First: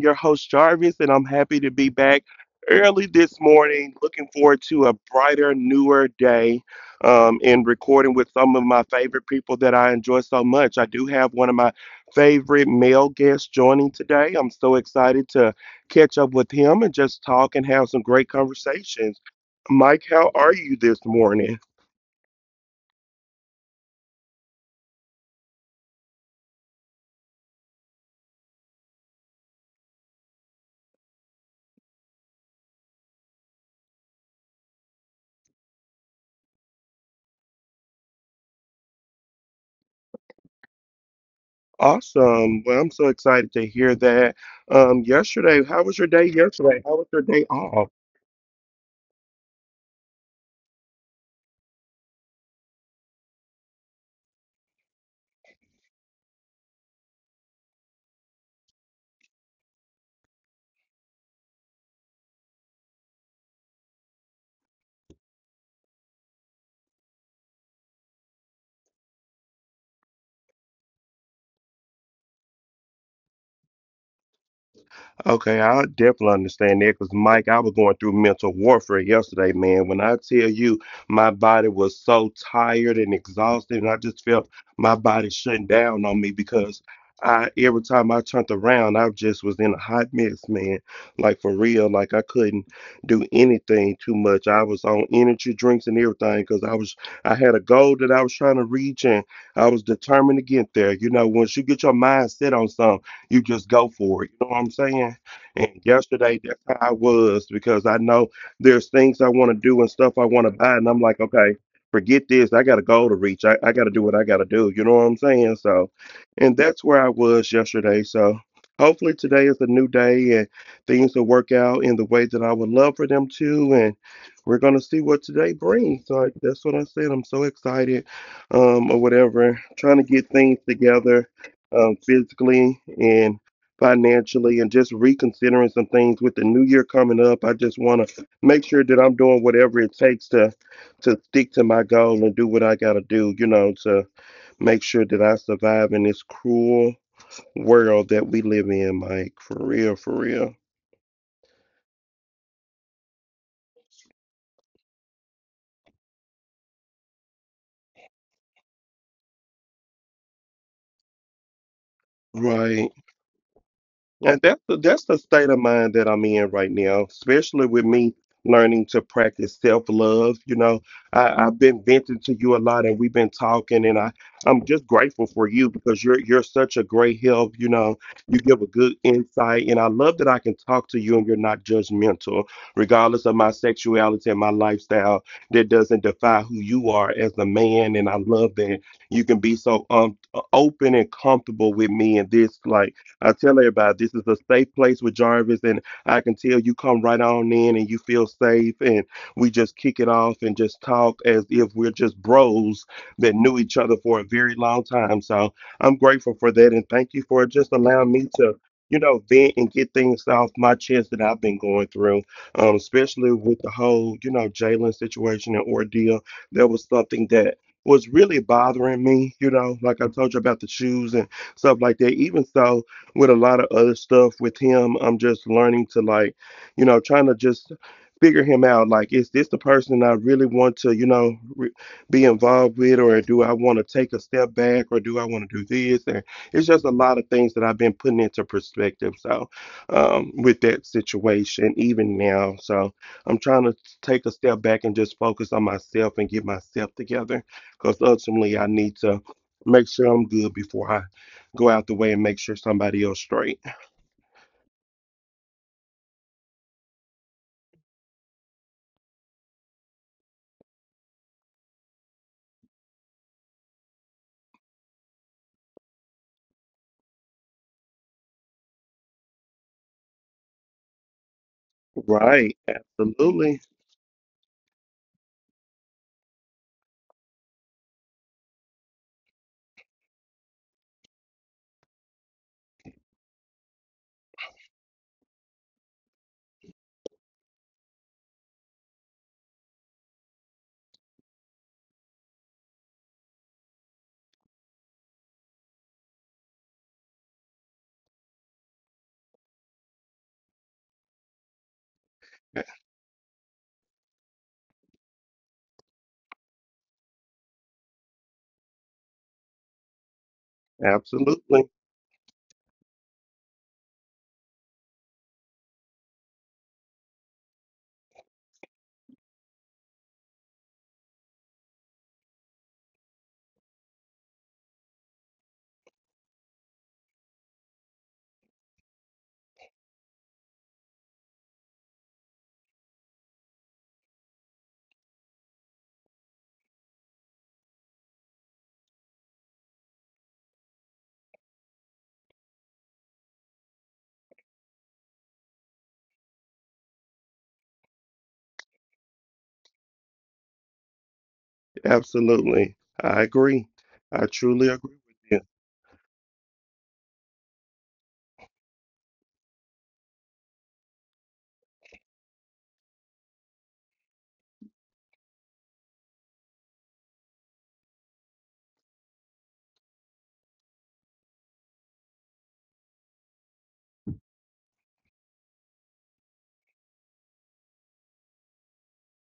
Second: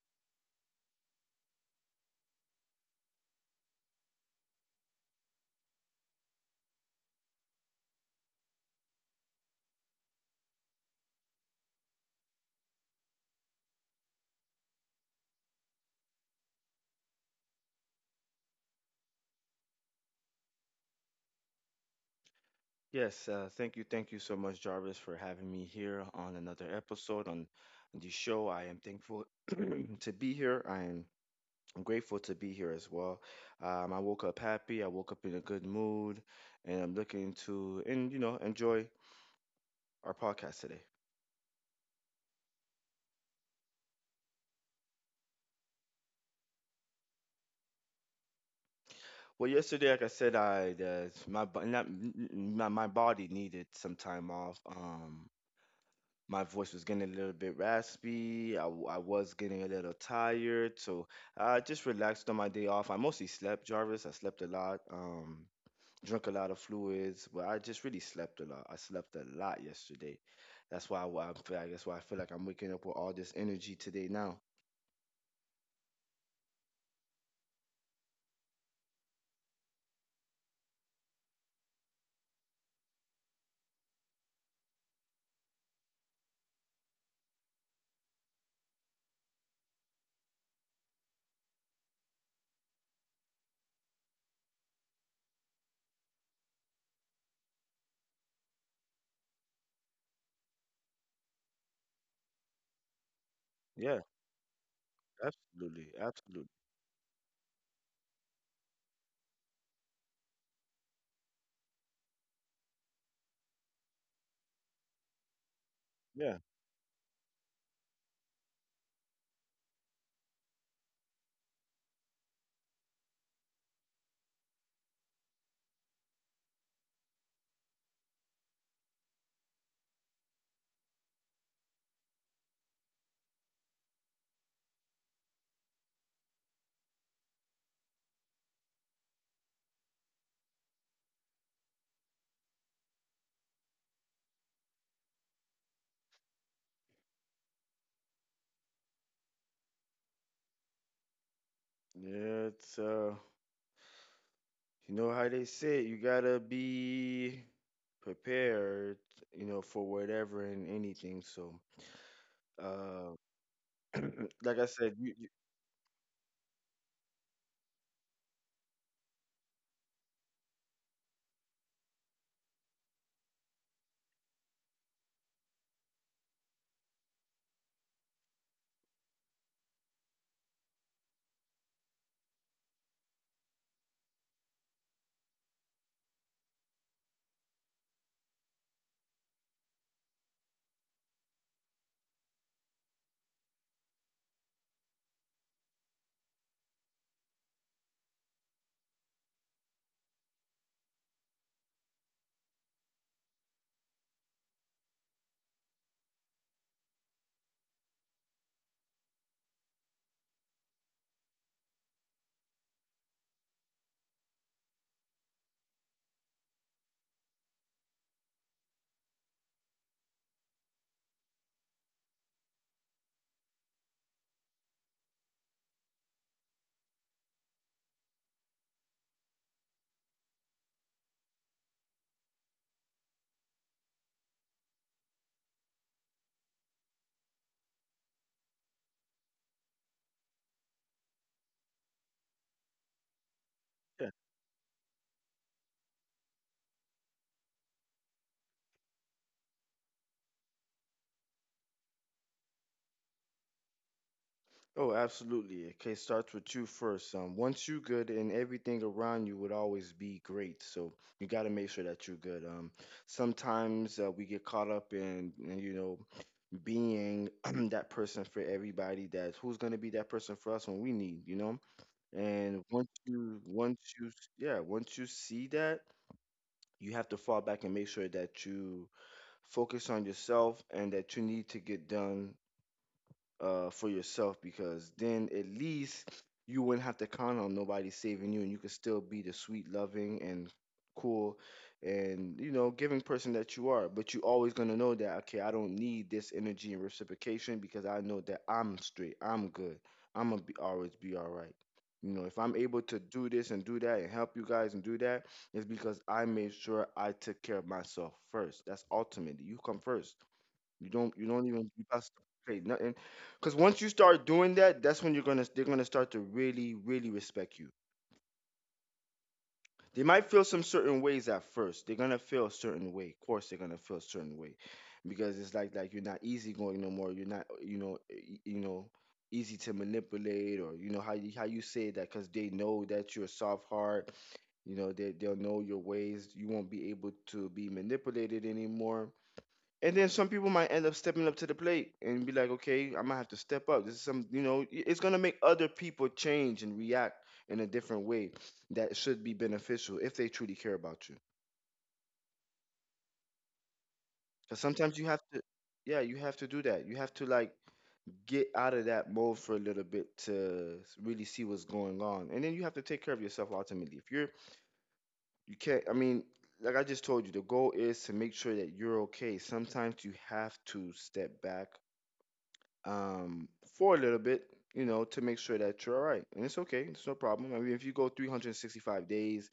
your host, Jarvis, and I'm happy to be back early this morning. Looking forward to a brighter, newer day, and recording with some of my favorite people that I enjoy so much. I do have one of my favorite male guests joining today. I'm so excited to catch up with him and just talk and have some great conversations. Mike, how are you this morning? Yes, Thank you. Thank you so much, Jarvis, for having me here on another episode on the show. I am thankful to be here. I'm grateful to be here as well. I woke up happy. I woke up in a good mood, and I'm looking to and enjoy our podcast today. Awesome. Well, I'm so excited to hear that. Yesterday, how was your day yesterday? How was your day off? Well, yesterday, like I said, I not, n- n- my body needed some time off. My voice was getting a little bit raspy. I was getting a little tired, so I just relaxed on my day off. I mostly slept, Jarvis. I slept a lot, drank a lot of fluids, but I just really slept a lot. I slept a lot yesterday. That's why I, wa- I feel. Like That's why I feel like I'm waking up with all this energy today. Now, Okay, I definitely understand that because Mike, I was going through mental warfare yesterday, man. When I tell you my body was so tired and exhausted, and I just felt my body shutting down on me because I every time I turned around, I just was in a hot mess, man. Like for real, like I couldn't do anything too much. I was on energy drinks and everything because I was I had a goal that I was trying to reach and I was determined to get there. You know, once you get your mind set on something, you just yeah, go for it. You know what I'm saying? And absolutely, absolutely, yesterday, that's how I was because I know there's things I want to do and stuff I want to buy. And I'm like, okay, forget this. I got a goal to reach. I got to do what I got to do. You know what I'm saying? So, yeah, and that's where I was yesterday. So, hopefully, today is a new day and things will work out in the way that I would love for them to. And we're going to see what today brings. So, that's what I said. I'm so excited, or whatever, trying to get things together, physically, financially, and just reconsidering some things with the new year coming up. I just want to make sure that I'm doing whatever it takes to stick to my goal and do what I got to do, you know, to make sure that I survive in this cruel world that we live in, Mike. For real, for real. yeah. It's you know how they say it, you gotta be prepared, you know, for whatever and anything. So. Right. Um, And like I said, that's you the state of mind that I'm in right now, especially with me learning to practice self-love. You know, I, I've been venting to you a lot and we've been talking and I'm just grateful for you because you're such a great help. You know, you give a good insight and I love that I can talk to you and you're not judgmental, regardless of my sexuality and my lifestyle. That doesn't defy who you are as a man. And I love that you can be so, open and comfortable with me in this, like, I tell everybody this is a safe place with Jarvis, and I can tell you come right on in and you feel safe, and we just kick it off and just talk as if we're just bros that knew each other for a very long time. So I'm grateful for that, and thank you for just allowing me to. You know, vent and get things off my chest that I've been going through, especially with the whole, you know, Jalen situation and ordeal. There was something that was really bothering me, you know, like I told you about the shoes and stuff like that. Even so, with a lot of other stuff with him. I'm just learning to, like, you know, trying to just figure him out. Like, is this the person I really want to, you know, be involved with, or do I want to take a step back, or do I want to do this? And it's just a lot of things that I've been putting into perspective. So, with that situation, even now, so I'm trying to yeah. take a step back and just focus on myself and get myself together, because ultimately I need to make sure I'm good before I go out the way and make sure somebody else straight. Oh, absolutely. Okay, starts with you first. Once you good, and everything around you would always be great. So you got to make sure that you're good. Sometimes we get caught up in, you know, being that person for everybody. That who's gonna be that person for us when we need, you know. And Right. Absolutely. Yeah, once you see that. You have to fall back and make sure that you focus on yourself and that you need to get done for yourself, because then at least you wouldn't have to count on nobody saving you, and you could still be the sweet, loving, and cool and you know giving person that you are. But you always going to know that okay, I don't need this energy and reciprocation, because I know that I'm straight, I'm good, always be all right. You know, if I'm able to do this and do that and help you guys and do that, it's because I made sure I took care of myself first. That's ultimately, you come first. You don't even you Absolutely. pass trade nothing. Cause once you start doing that, that's when you're gonna they're gonna start to really, really respect you. They might feel some certain ways at first. They're gonna feel a certain way. Of course they're gonna feel a certain way. Because it's like you're not easygoing no more. You're not, you know, you know, easy to manipulate, or you know how you say that, because they know that you're a soft heart. You know, they'll know your ways. You won't be able to be manipulated anymore, and then some people might end up stepping up to the plate and be like, okay, I might have to step up. This is some, you know, it's going to make other people change and react in a different way that should be beneficial if they truly care about you. Absolutely. I agree. I Because truly sometimes you have agree to, with you. yeah, you have to do that. You have to like get out of that mode for a little bit to really see what's going on. And then you have to take care of yourself ultimately. If you're, you can't, I mean, like I just told you, the goal is to make sure that you're okay. Sometimes you have to step back um, for a little bit, you know, to make sure that you're all right. And it's okay, it's no problem. I mean, if you go 365 days,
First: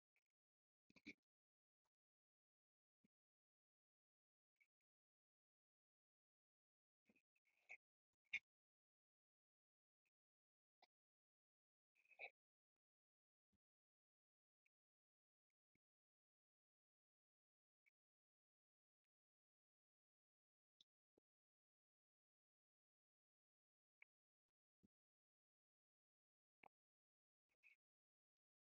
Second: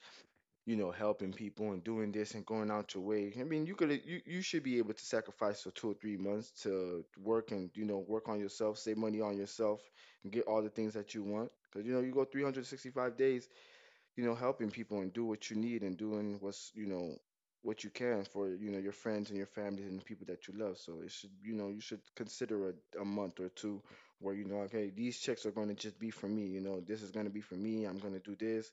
you know, helping people and doing this and going out your way, I mean, you should be able to sacrifice for 2 or 3 months to work and, you know, work on yourself, save money on yourself, and get all the things that you want. Because, you know, you go 365 days, you know, helping people and do what you need and doing what's, you know, what you can for, you know, your friends and your family and people that you love. So it should, you know, you should consider a month or two where, you know, okay, these checks are going to just be for me. You know, this is going to be for me. I'm going to do this.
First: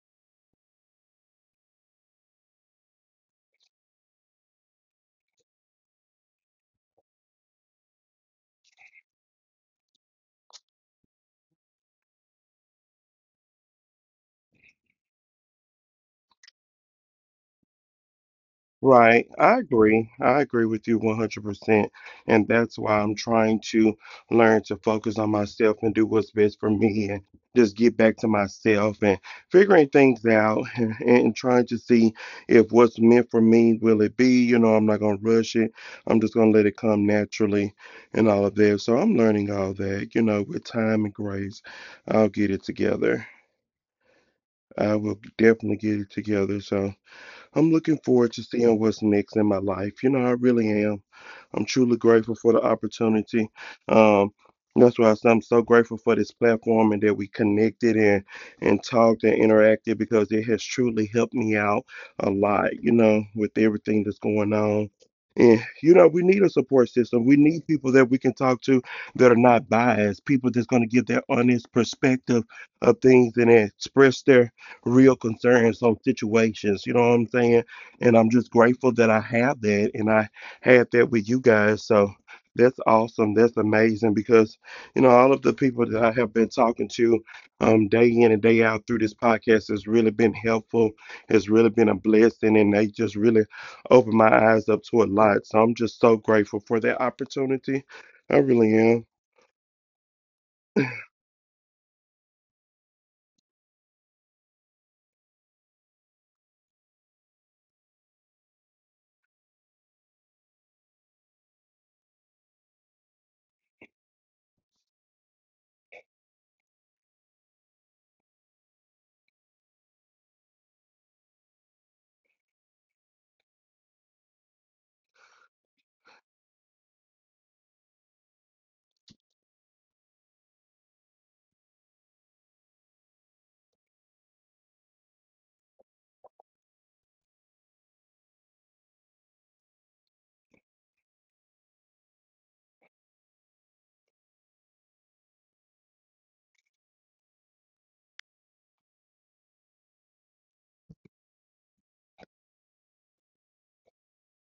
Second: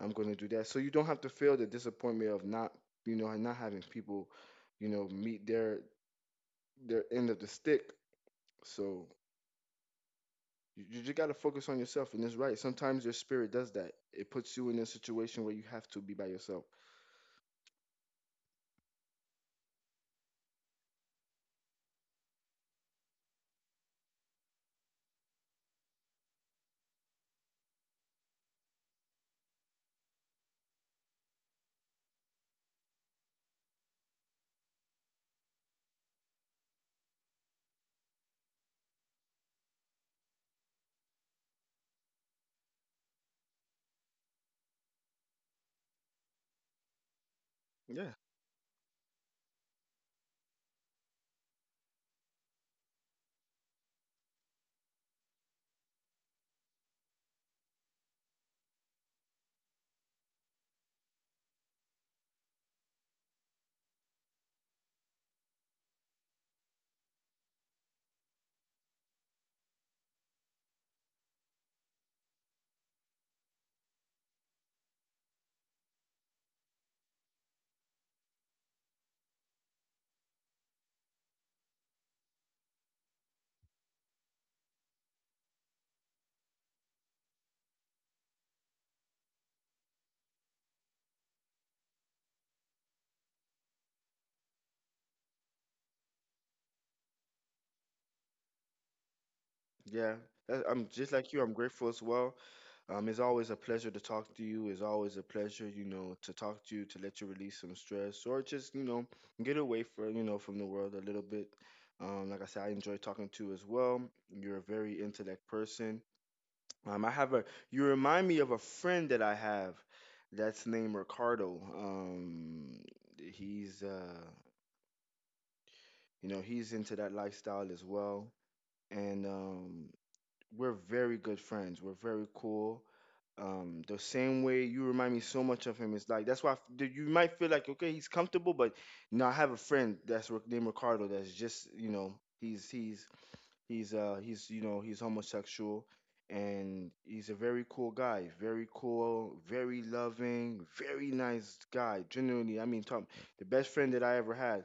I'm going to do that. So you don't have to feel the disappointment of not, you know, and not having people, you know, meet their end of the stick. So you just got to focus on yourself. And it's right. Sometimes your spirit does that. It puts you in a situation where you have to be by yourself. Right. I agree. I agree with you 100%. And that's why I'm trying to learn to focus on myself and do what's best for me and just get back to myself and figuring things out and trying to see if what's meant for me will it be. You know, I'm not going to rush it. I'm just going to let it come naturally and all of that. So I'm learning all that, you know, with time and grace. I'll get it together. I will definitely get it together. So. I'm looking Yeah, forward to seeing what's next in my life. You know, I really am. I'm truly grateful for the opportunity. Um, that's why I say I'm so grateful for this platform and that we connected and talked and interacted because it has truly helped me out a lot. You know, with everything that's going on. And you know, we need a support system. We need people that we can talk to that are not biased, people that's going to give their honest perspective of things and express their real concerns on situations. You know what I'm saying? And I'm just grateful that I have that and I had that with you guys. So that's awesome. That's amazing because, you know, all of the people that I have been talking to, day in and day out through this podcast has really been helpful. It's really been a blessing and they just really opened my eyes up to a lot. So I'm just so grateful for that opportunity. I really am. yeah. I'm just like you. I'm grateful as well. It's always a pleasure to talk to you. It's always a pleasure, you know, to talk to you, to let you release some stress or just, you know, get away from, you know, from the world a little bit. Like I said, I enjoy talking to you as well. You're a very intellect person. Um, I have a, you remind me of a friend that I have that's named Ricardo. He's, you know, he's into that lifestyle as well. And we're very good friends. We're very cool. The same way you remind me so much of him. It's like that's why you might feel like okay, he's comfortable, but you know I have a friend that's named Ricardo. That's just, you know, he's he's he's you know, he's homosexual, and he's a very cool guy. Very cool, very loving, very nice guy. Genuinely, I mean, Tom, the best friend that I ever had.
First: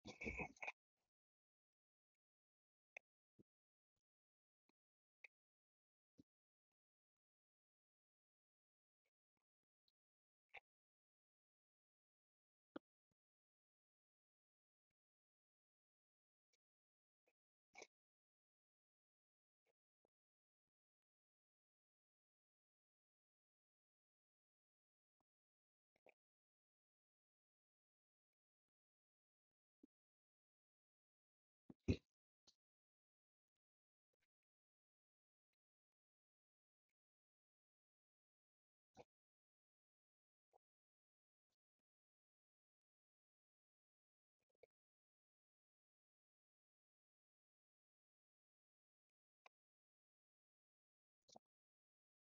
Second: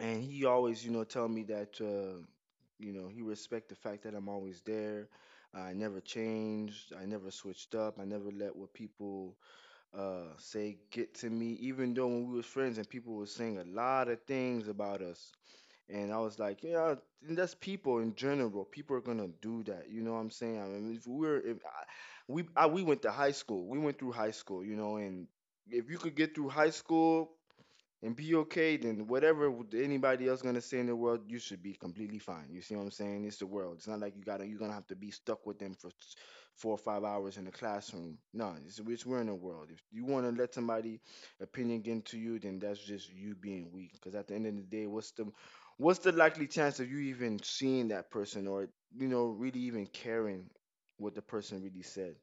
And he always, you know, tell me that you know, he respect the fact that I'm always there. I never changed, I never switched up, I never let what people say get to me, even though when we was friends and people were saying a lot of things about us. And I was like, yeah. And that's people in general. People are gonna do that, you know what I'm saying? I mean, if we're if I, we I, we went to high school, we went through high school, you know. And if you could get through high school and be okay, then whatever anybody else gonna say in the world, you should be completely fine. You see what I'm saying? It's the world. It's not like you're gonna have to be stuck with them for 4 or 5 hours in the classroom. No, it's we're in the world. If you wanna let somebody opinion get into you, then that's just you being weak. Because at the end of the day, what's the likely chance of you even seeing that person or you know really even caring what the person really said?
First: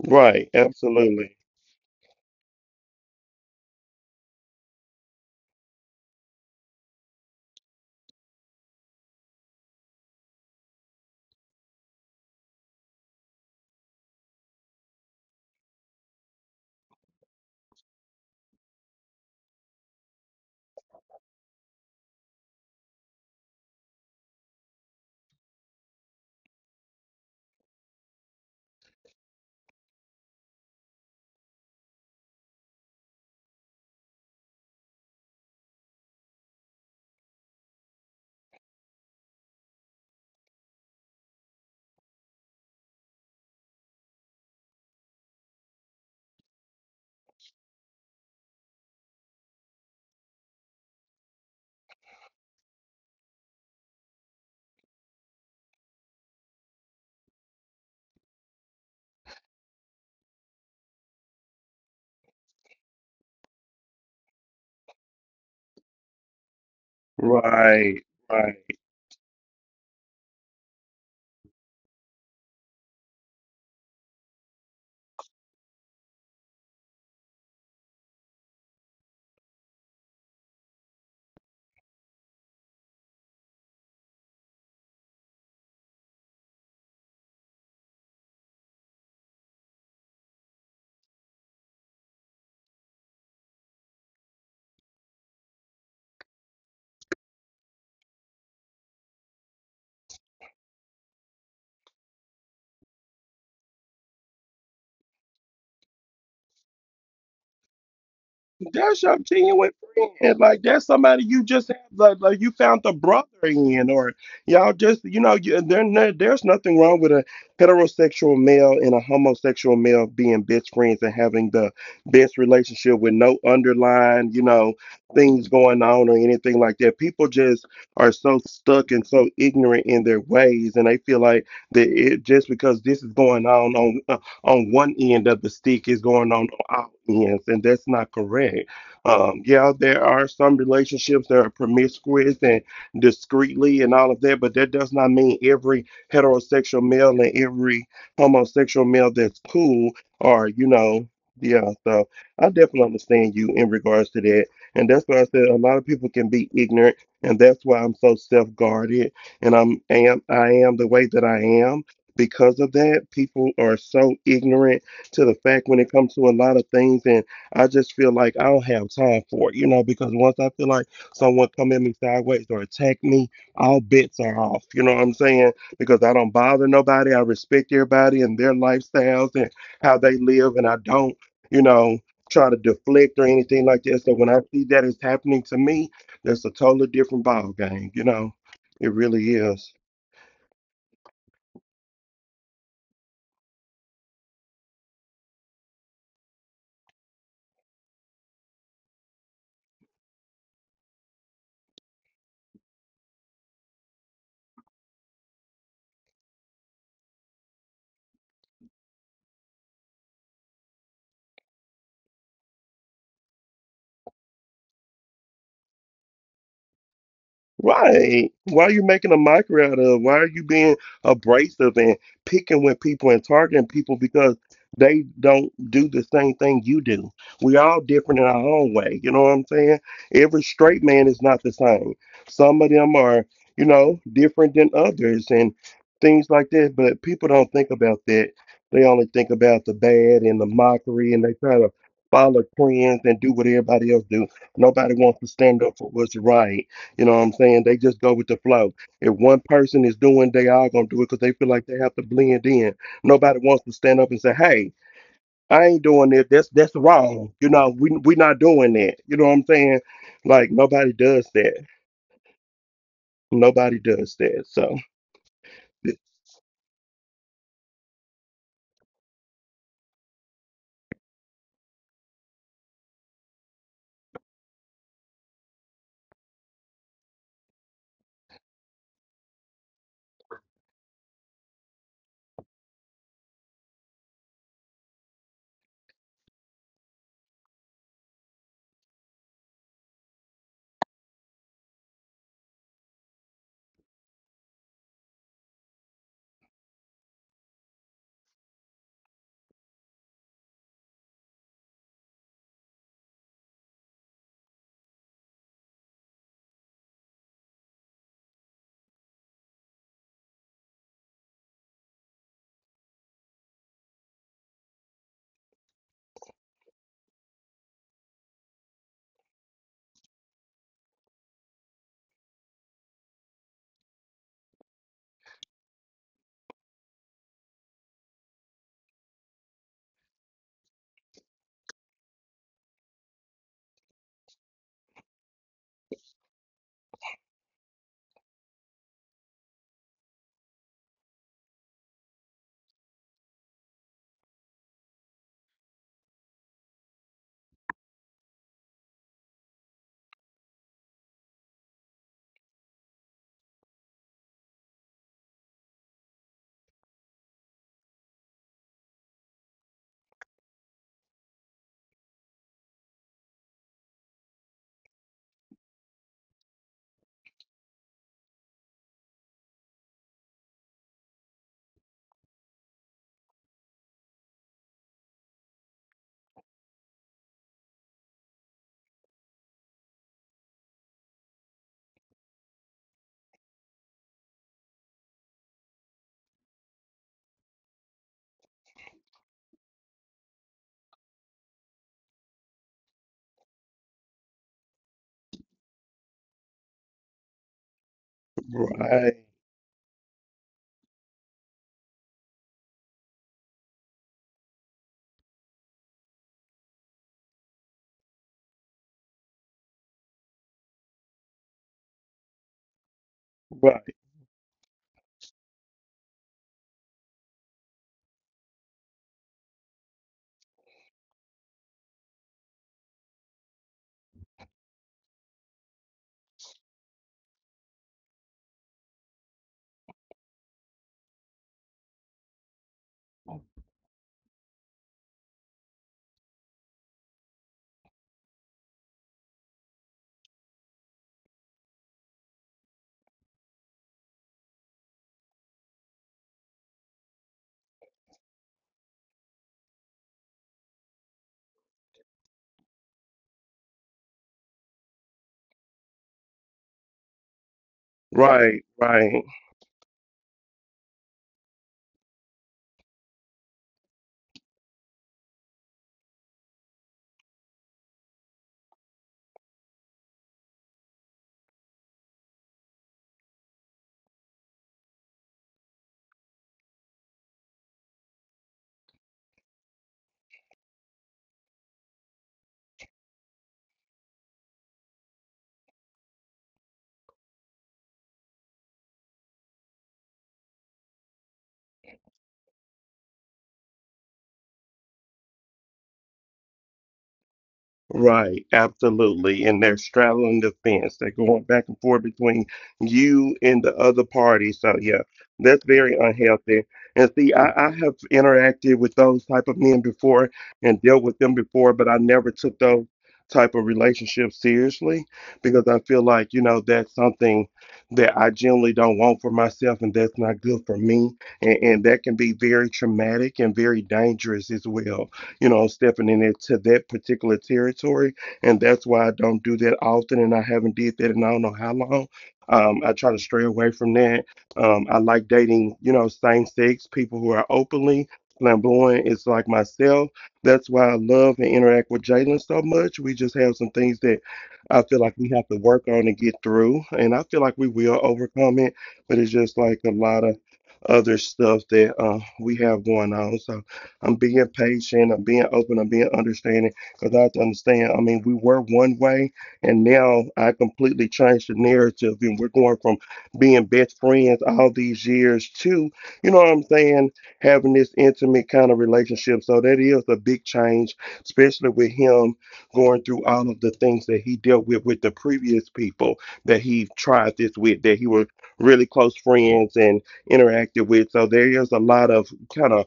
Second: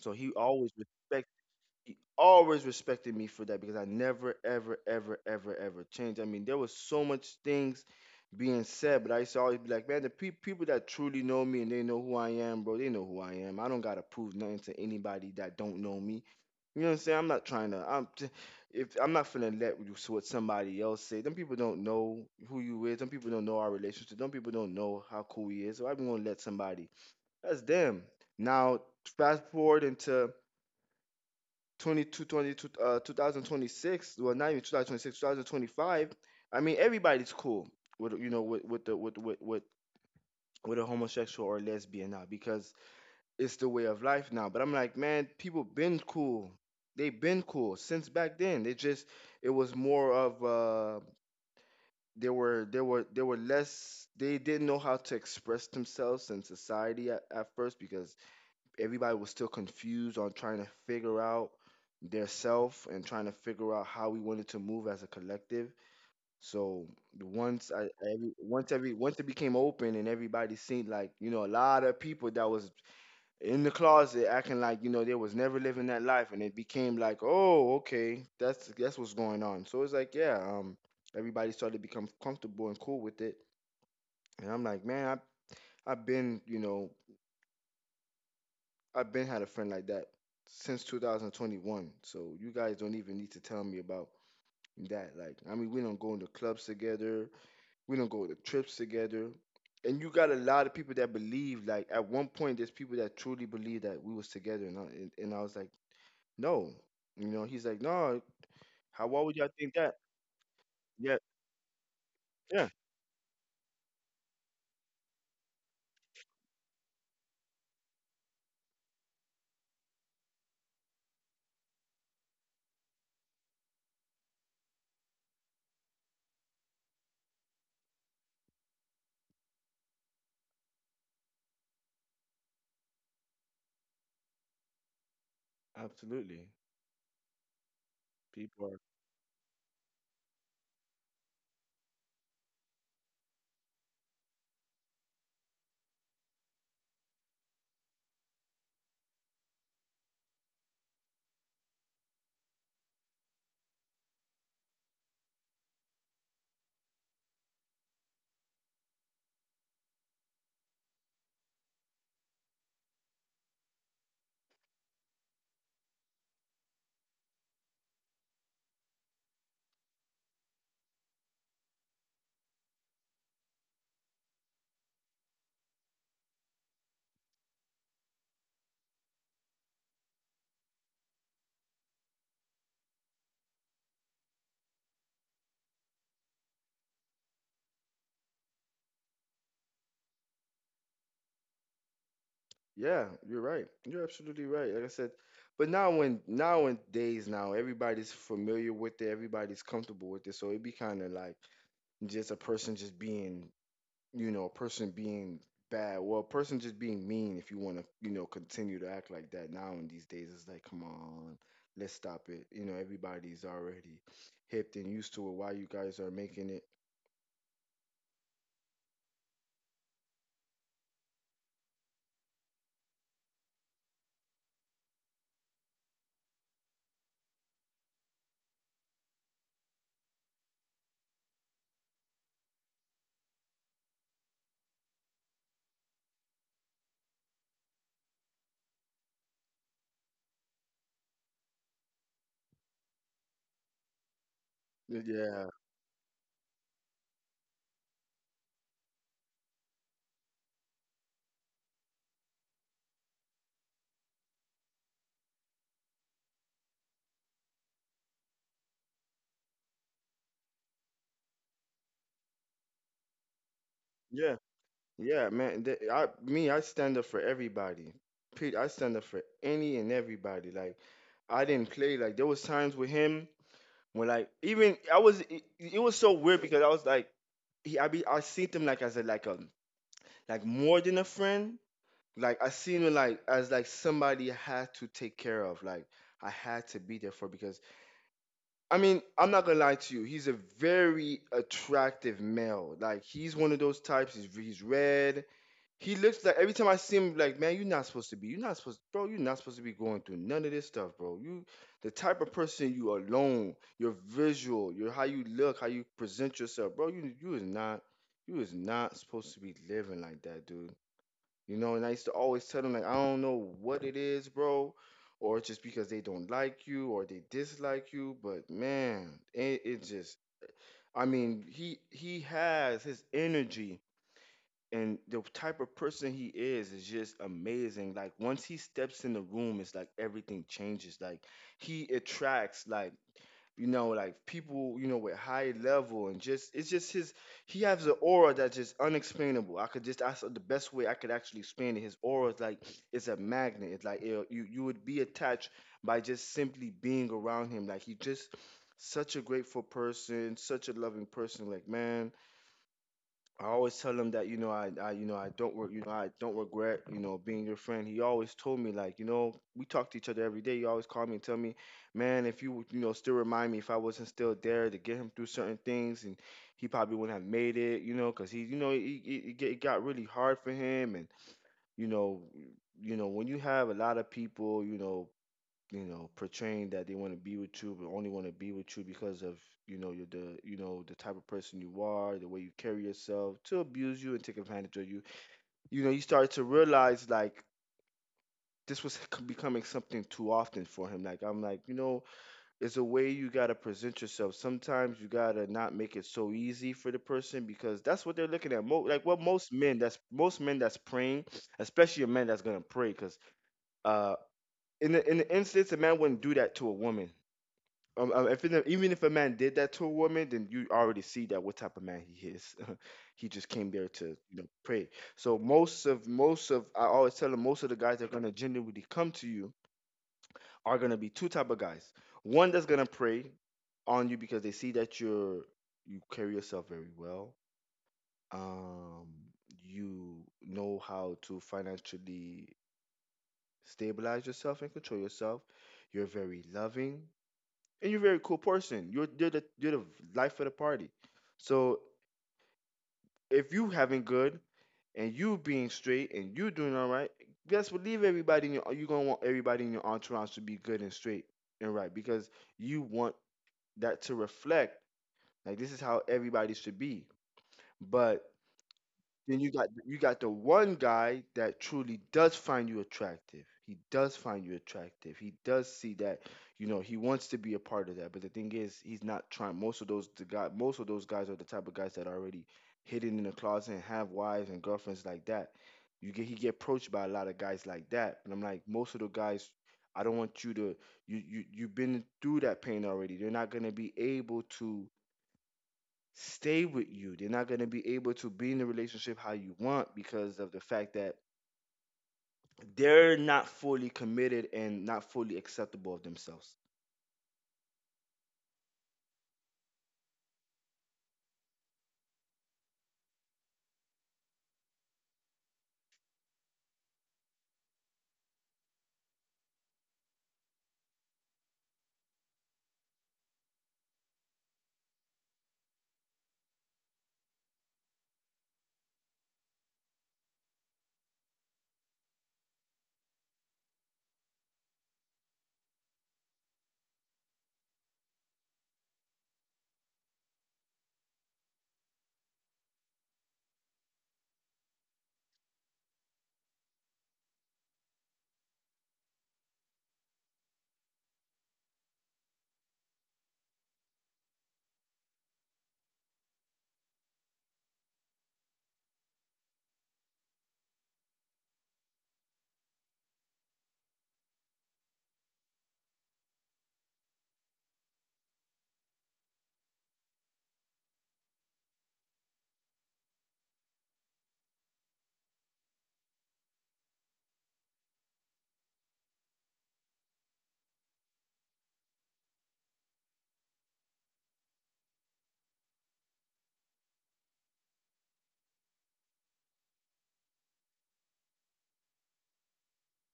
So Right. Absolutely. he always respected me for that, because I never, ever, ever, ever, ever changed. I mean, there was so much things being said, but I used to always be like, man, people that truly know me and they know who I am, bro, they know who I am. I don't gotta prove nothing to anybody that don't know me. You know what I'm saying? I'm not trying to. If I'm not finna let you see what somebody else say. Them people don't know who you is. Them people don't know our relationship. Them people don't know how cool he is. So I'm gonna let somebody. That's them. Now fast forward into 22 22 2026, well, not even 2026, 2025, I mean, everybody's cool with, you know, with the, with a homosexual or lesbian now, because it's the way of life now. But I'm like, man, people been cool. They been cool since back then. They just, it was more of, they were less, they didn't know how to express themselves in society at first, because everybody was still confused on trying to figure out their self and trying to figure out how we wanted to move as a collective. So once I Right. Right. Every once it became open, and everybody seen like, you know, a lot of people that was in the closet acting like, you know, they was never living that life, and it became like, oh okay, that's what's going on. So it's like yeah, everybody started to become comfortable and cool with it. And I'm like, man, I've been, you know, I've been had a friend like that since 2021. So you guys don't even need to tell me about that. Like, I mean, we don't go into clubs together. We don't go to trips together. And you got a lot of people that believe. Like, at one point, there's people that truly believe that we was together. And I was like, no. You know, he's like, no. That's How Why your would y'all think genuine that? friend. Like that's Yeah, somebody you just have, like you yeah, found the brother in, or y'all just, you know, there there's nothing wrong with a heterosexual male and a homosexual male being best friends and having the best relationship with no underlying, you know, things going on or anything like that. People just are so stuck and so ignorant in their ways, and they feel like that it just because this is going on, on one end of the stick is going absolutely. On all ends, and that's not correct. People. Yeah, there are some relationships that are promiscuous and discreetly and all of that, but that does not mean every heterosexual male and every homosexual male that's cool or, you know, yeah, so I definitely understand you in regards to that. And that's why I said a lot of people can be ignorant, and that's why I'm so self guarded and I am the way that I am because of that, people are so ignorant to the fact when it comes to a lot of things, and I just feel like I don't have time for it, you know. Because once I feel like someone come at me sideways or attack me, all bets are off. You know what I'm saying? Because I don't bother nobody. I respect everybody and their lifestyles and how they live, and I don't, you know, try to deflect or anything like that. So when I see that it's happening to me, that's a totally different ball game. You know, it really is. Yeah, you're right. You're absolutely right. Like I said, but nowadays now everybody's familiar with it, everybody's comfortable with it, so it'd be kind of like just a person just being, you know, a person being a person just being mean. If you want to, you know, continue to act like that now in these days, it's like, come on, let's stop it. You know, everybody's already hipped and used to it. Why you guys are making it? Right. Why are you making a mockery out of? Why are you being abrasive and picking with people and targeting people because they don't do the same thing you do? We all different in our own way. You know what I'm saying? Every straight man is not the same. Some of them are, you know, different than others and things like that. But people don't think about that. They only think about the bad and the mockery and they try to follow trends and do what everybody else do. Nobody wants to Yeah, stand up for what's right, you know what I'm saying? They just go with the flow. If one person is doing, they all gonna do it because they feel like they have to blend in. Nobody wants to stand up and say, "Hey, I ain't doing it. That's wrong." You know, we not doing that. You know what I'm saying? Like nobody does that. Nobody does yeah. that. So Yeah, man. I stand up for everybody. Pete, I stand up for any and everybody. Like I didn't play. Like there was times with him when like even I was. It was so weird because I was like he. I seen him like as a like more than a friend. Like I seen him like as like somebody I had to take care of. Like I had to be there for because I mean I'm not gonna lie to you. He's a very attractive male. Like he's one of those types. He's red, he looks like every time I see him, like, man, you're not supposed to be. You're not supposed, bro. You're not supposed to be going through none of this stuff, bro. You, the type of person you are alone. Your visual, your how you look, how you present yourself, bro. You is not supposed to be living like that, dude. You know. And I used to always tell them, like, I don't know what it is, bro, or it's just because they don't like you or they dislike you. But man, it just, I mean, he has his energy, and the type of person he is just amazing. Like once he steps in the room it's like everything changes. Like he attracts like you know like people you know with high level, and just it's just his, he has an aura that's just unexplainable. I could just, that's the best way I could actually explain it. His aura is like, it's a magnet. It's like it, you would be attached by just simply being around him. Like he just such a grateful person, such a loving person. Like man, I always tell him that, you know, I, you know, I don't re- you know I don't regret, you know, being your friend. He always told me like, you know, we talk to each other every day. He always called me and tell me, man, if you would, you know, still remind me if I wasn't still there to get him through certain things, and he probably wouldn't have made it. You know because he you know he, it got really hard for him, and you know, you know when you have a lot of people, you know, you know portraying that they want to be with you but only want to be with you because of, you know, you're the, you know, the type of person you are, the way you carry yourself, to abuse you and take advantage of you. You know you start to realize like this was becoming something too often for him. Like I'm like, you know, it's a way you got to present yourself. Sometimes you got to not make it so easy for the person because that's what they're looking at. Mo- like what right, Most men that's, most men that's praying, especially a man that's going to pray because uh in the, in the instance a man wouldn't do that to a woman. If it, even if a man did that to a woman, then you already see that what type of man he is. He just came there right, to, you know, pray. So most of, I always tell them, most of the guys that are gonna genuinely come to you are gonna be two type of guys. One that's gonna pray on you because they see that you're, you carry yourself very well. Um, you know how to financially stabilize yourself and control yourself. You're very loving and you're a very cool person. You're the life of the party. So if you having good and you being straight and you doing all right, guess what? Leave everybody in your, you're gonna want everybody in your entourage to be good and straight and right because you want that to reflect like this is how everybody should be. But. Then right. You got the one guy that truly does find you attractive. He does find you attractive. He does see that, you know, he wants to be a part of that. But the thing is, he's not trying. Most of those guys are the type of guys that are already hidden in the closet and have wives and girlfriends like that. You get He get approached by a lot of guys like that, and I'm like, most of the guys, I don't want you to, you've been through that pain already. They're not gonna be able to stay with you. They're not going to be able to be in the relationship how you want because of the fact that they're not fully committed and not fully acceptable of themselves. Right, absolutely. And they're straddling the fence. They're going back and forth between you and the other party. So yeah, that's very unhealthy. And see, I have interacted with those type of men before and dealt with them before, but I never took those type of relationships seriously because I feel like, you know, that's something that I generally don't want for myself and that's not good for me. And that can be very traumatic and very dangerous as well, you know, stepping in into that particular territory. And that's why I don't do that often. And I haven't did that in I don't know how long. I try to stray away from that. I like dating, you know, same sex people who are openly flamboyant. It's like myself. That's why I love and interact with Jalen so much. We just have some things that I feel like we have to work on and get through. And I feel like we will overcome it, but it's just like a lot of other stuff that we have going on. So I'm being patient. I'm being open. I'm being understanding because I have to understand. I mean, we were one way, and now I completely changed the narrative, and we're going from being best friends all these years to, you know what I'm saying, having this intimate kind of relationship. So that is a big change, especially with him going through all of the things that he dealt with the previous people that he tried this with, that he was really close friends and interacted with. So there is a lot of kind of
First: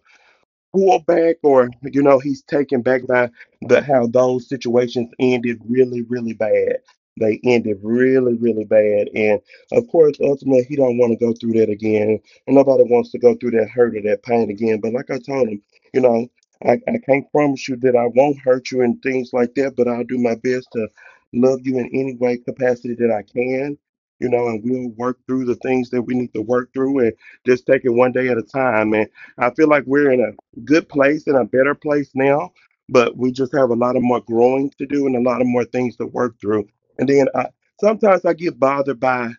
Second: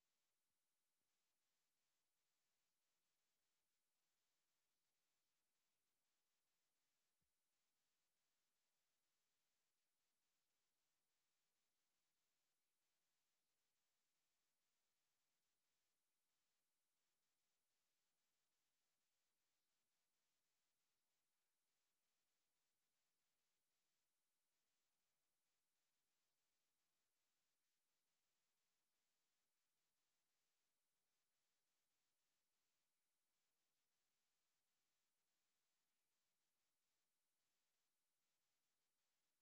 pulled back or you know he's taken back by the how those situations ended really really bad, they ended really really bad, and of course ultimately he don't want to go through that again, and nobody wants to go through that hurt or that pain again, but like I told him, you know, I can't promise you that I won't hurt you and things like that, but I'll do my best to love you in any way capacity that I can, you know, and we'll work through the things that we need to work through and just take it one day at a time. And I feel like we're in a good place and a better place now, but we just have a lot of more growing to do and a lot of more things to work through. And sometimes I get bothered by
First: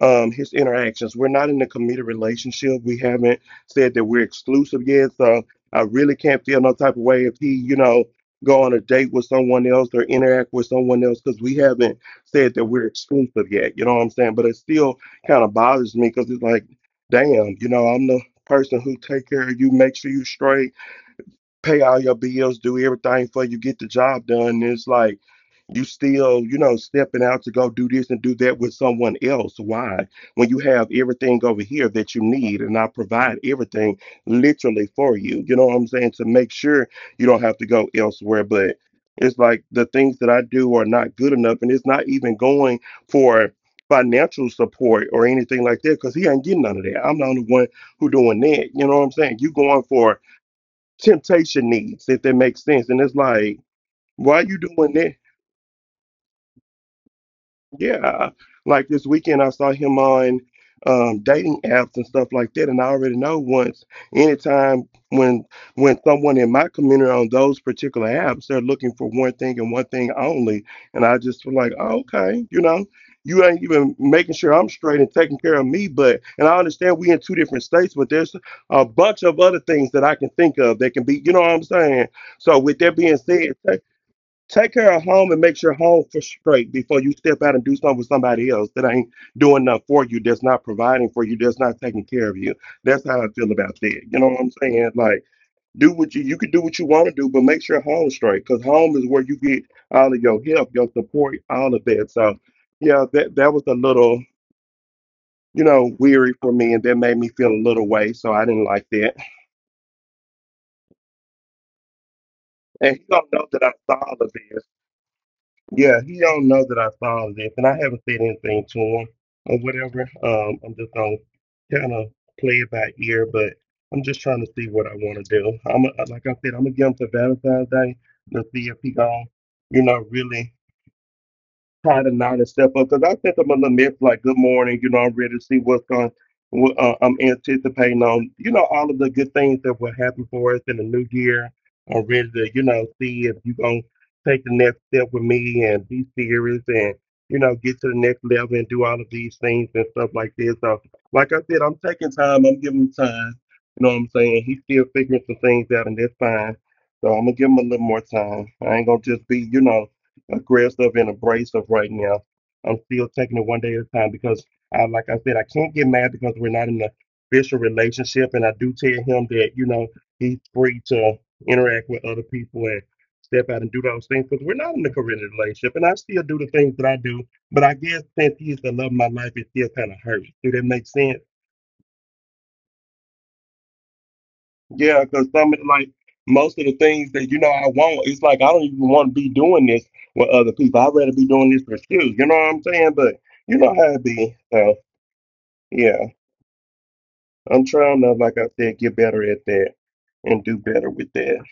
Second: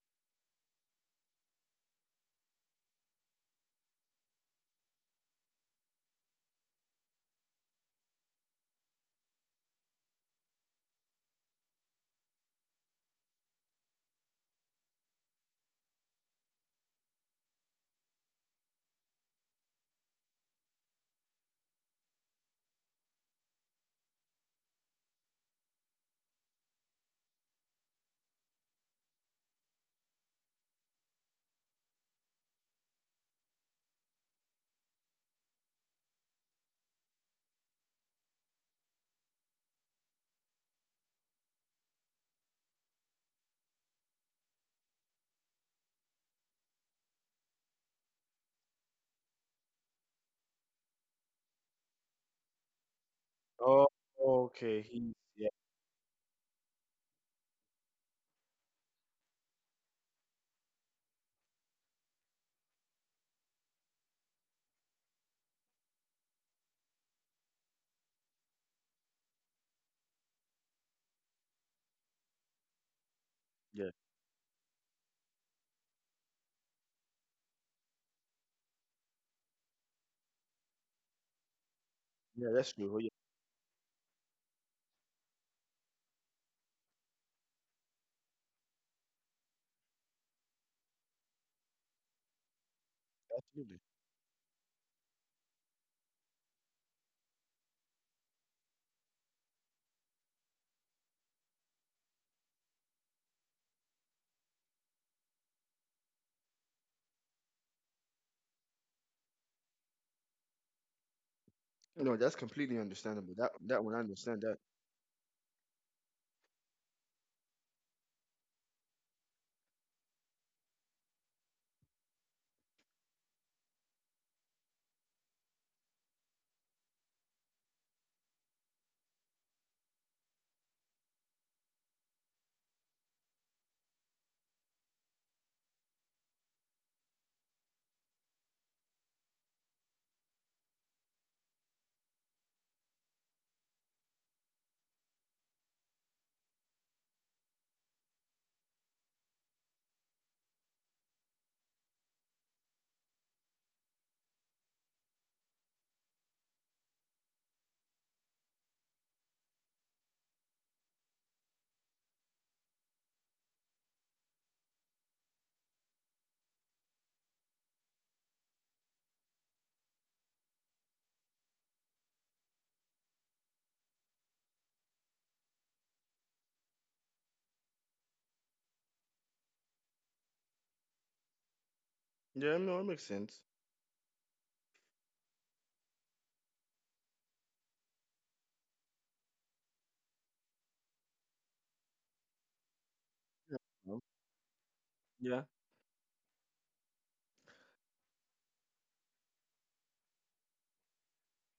his interactions. We're not in a committed relationship. We haven't said that we're exclusive yet, so I really can't feel no type of way if he, you know, go on a date with someone else or interact with someone else because we haven't said that we're exclusive yet. You know what I'm saying? But it still kind of bothers me because it's like, damn, you know, I'm the person who take care of you, make sure you straight, pay all your bills, do everything for you, get the job done. And it's like you still, you know, stepping out to go do this and do that with someone else. Why? When you have everything over here that you need, and I provide everything literally for you. You know what I'm saying? To make sure you don't have to go elsewhere. But it's like the things that I do are not good enough, and it's not even going for financial support or anything like that because he ain't getting none of that. I'm the only one who doing that. You know what I'm saying? You going for temptation needs, if that makes sense. And it's like, Oh, why are you okay. doing He, that? yeah, Yeah, like this weekend I saw him on dating apps and stuff like that, and I already know once anytime when someone in my community on those particular apps, they're looking for one thing and one thing only, and I just feel like, oh, okay, you know, you ain't yeah, even making sure I'm straight and taking care of me. But and I understand we in two different states, but there's a bunch of other things that I can think of that can be, you know what I'm saying? yeah. So That's with true. Oh, that yeah, being said, take care of home and make sure home for straight before you step out and do something with somebody else that ain't doing nothing for you, that's not providing for you, that's not taking care of you. That's how I feel absolutely. about that. You know what I'm saying? Like, do what you can, do what you want to do, but make sure home straight because home is where you get all of your help, your support, all of that. So, yeah, that that was a little, you know, weary for me, and that made me feel a little way. So I didn't like that. No, that's completely And he understandable. don't That know that I that one, I saw all of understand that. this. Yeah, he don't know that I saw this, and I haven't said anything to him or whatever. I'm just gonna kind of play it by ear, but I'm just trying to see what I want to do. Like I said, I'm gonna give him to Valentine's Day to see if he gonna, you know, really hide and not and step up. Because I sent them a little message like, "Good morning, you know, I'm ready to see what's going. What, I'm anticipating on, you know, all of the good things that will happen for us in the new year. I'm ready to, you know, see if you're gonna take the next step with me and be serious and, you know, get to the next level and do all of these things and stuff like this. So, like I said, I'm taking time. I'm giving him time. You know what I'm saying? He's still figuring some things out, and that's fine. So I'm gonna give him a little more time. I ain't gonna just be, you know, aggressive and abrasive right now. I'm still taking it one day at a time because, like I said, I can't get mad because we're not in a official relationship. And I do tell him that, you know, he's free to interact with other people and step out and do those things because we're not in a committed relationship. And I still do the things that I do. But I guess since he's the love of my life, it still kind of hurts. Do that make sense? Yeah, no, it makes sense. Yeah, because like most of the things that you know I want, it's like I don't even want to be doing this with other people. I'd rather be doing this with you. You know what I'm saying? But Yeah, you know no, how it be. So yeah, yeah, I'm trying to, like I said, get better at that and do better with that.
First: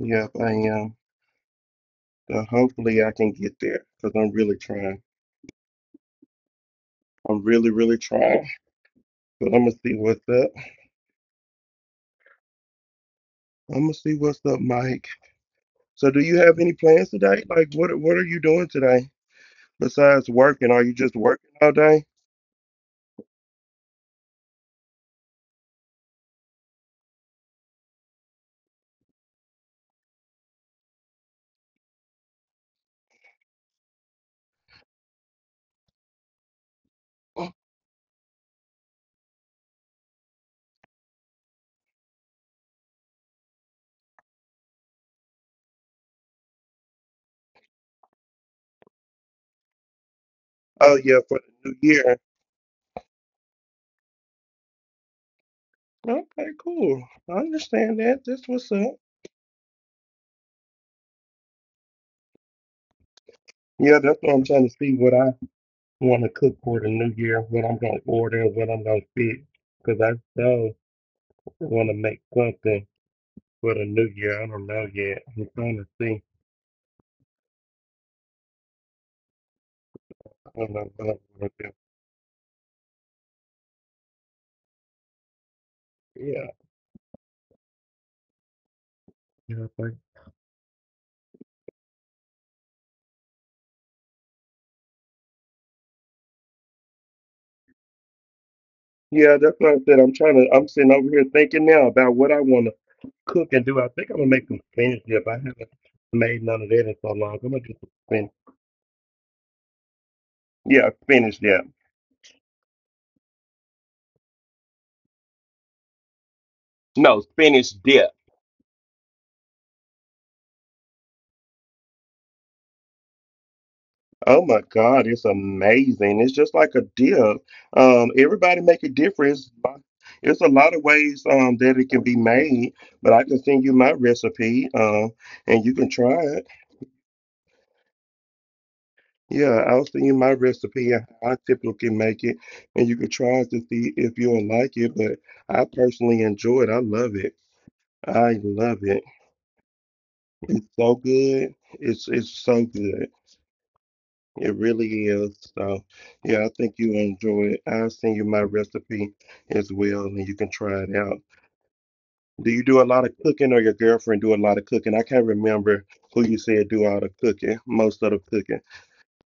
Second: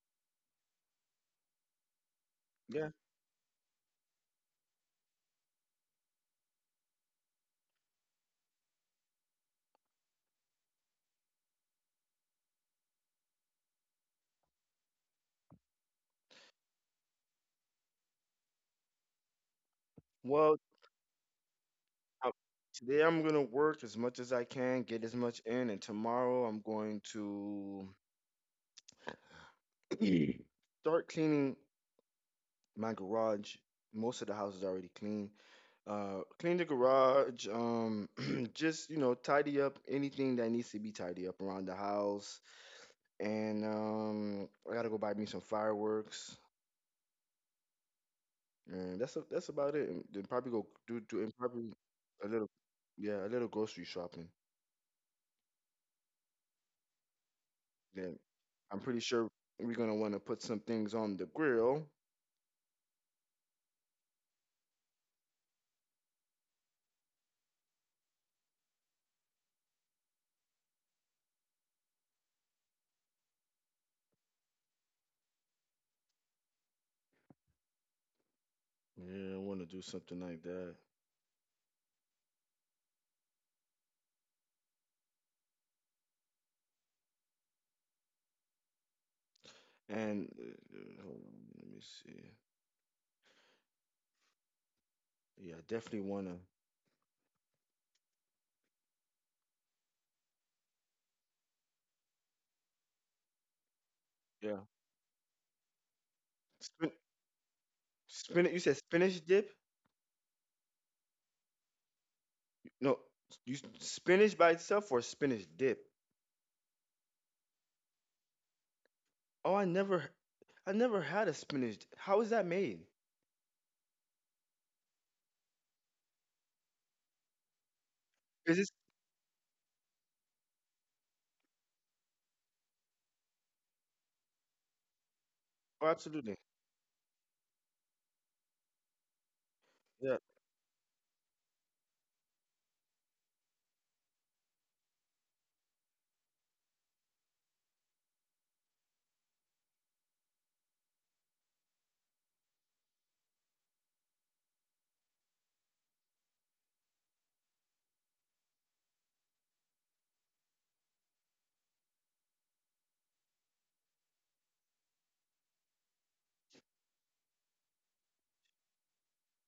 Yep, I am. So yeah. hopefully I can get there because I'm really trying. I'm really, really trying. But I'm gonna see what's up. I'm gonna see what's up, Mike. So do you have any plans today? Like what are you doing today besides Well, working? Are you just working all day? I- today I'm gonna work as much as I can, get as much in, and tomorrow I'm going to start cleaning my garage. Most of the house is already clean. Clean the garage. Just you know, tidy up anything that needs to be tidy up around the house. And I gotta go buy me some fireworks. And that's a, that's about it. And then probably go Oh do yeah, and for probably the new year. a little, yeah, a little grocery shopping. Okay, cool. I understand Then that. That's what's I'm up. pretty sure we're gonna want to put some things on the grill. Yeah, that's what I'm trying to see what I want to cook for the new year, what I'm gonna order, and what I'm gonna fit. Cause I still want to make something for the new year. I don't know yet. I'm trying to see. Yeah, I want to do something like I that. don't know what I'm gonna do. Yeah, yeah, I think- And hold on, let me see. Yeah, I definitely wanna. yeah. That's what I said. I'm trying to. I'm sitting over here thinking now about what I want to cook and do. I think I'm gonna make Yeah, some spinach dip. I haven't made none of Spin, that in so long. I'm gonna do some spinach. spinach. You said spinach dip? Yeah, spinach dip. No, spinach by itself or spinach dip? No, spinach dip. Oh, I never, I never had a spinach. How is that made? Oh my God, it's amazing. It's just like a dip. Is this? Everybody make a difference. There's a lot of ways that it can be made, but I can send you my recipe and Oh, you can try absolutely. it. Yeah, I'll Yeah. send you my recipe and how I typically make it, and you can try it to see if you'll like it. But I personally enjoy it. I love it. I love it. It's so good. It's so good. It really is. So, yeah, I think you enjoy it. I'll send you my recipe as well, and you can try it out. Do you do a lot of cooking, or your girlfriend do a lot of cooking? I can't remember who you said do all the cooking, most of the cooking.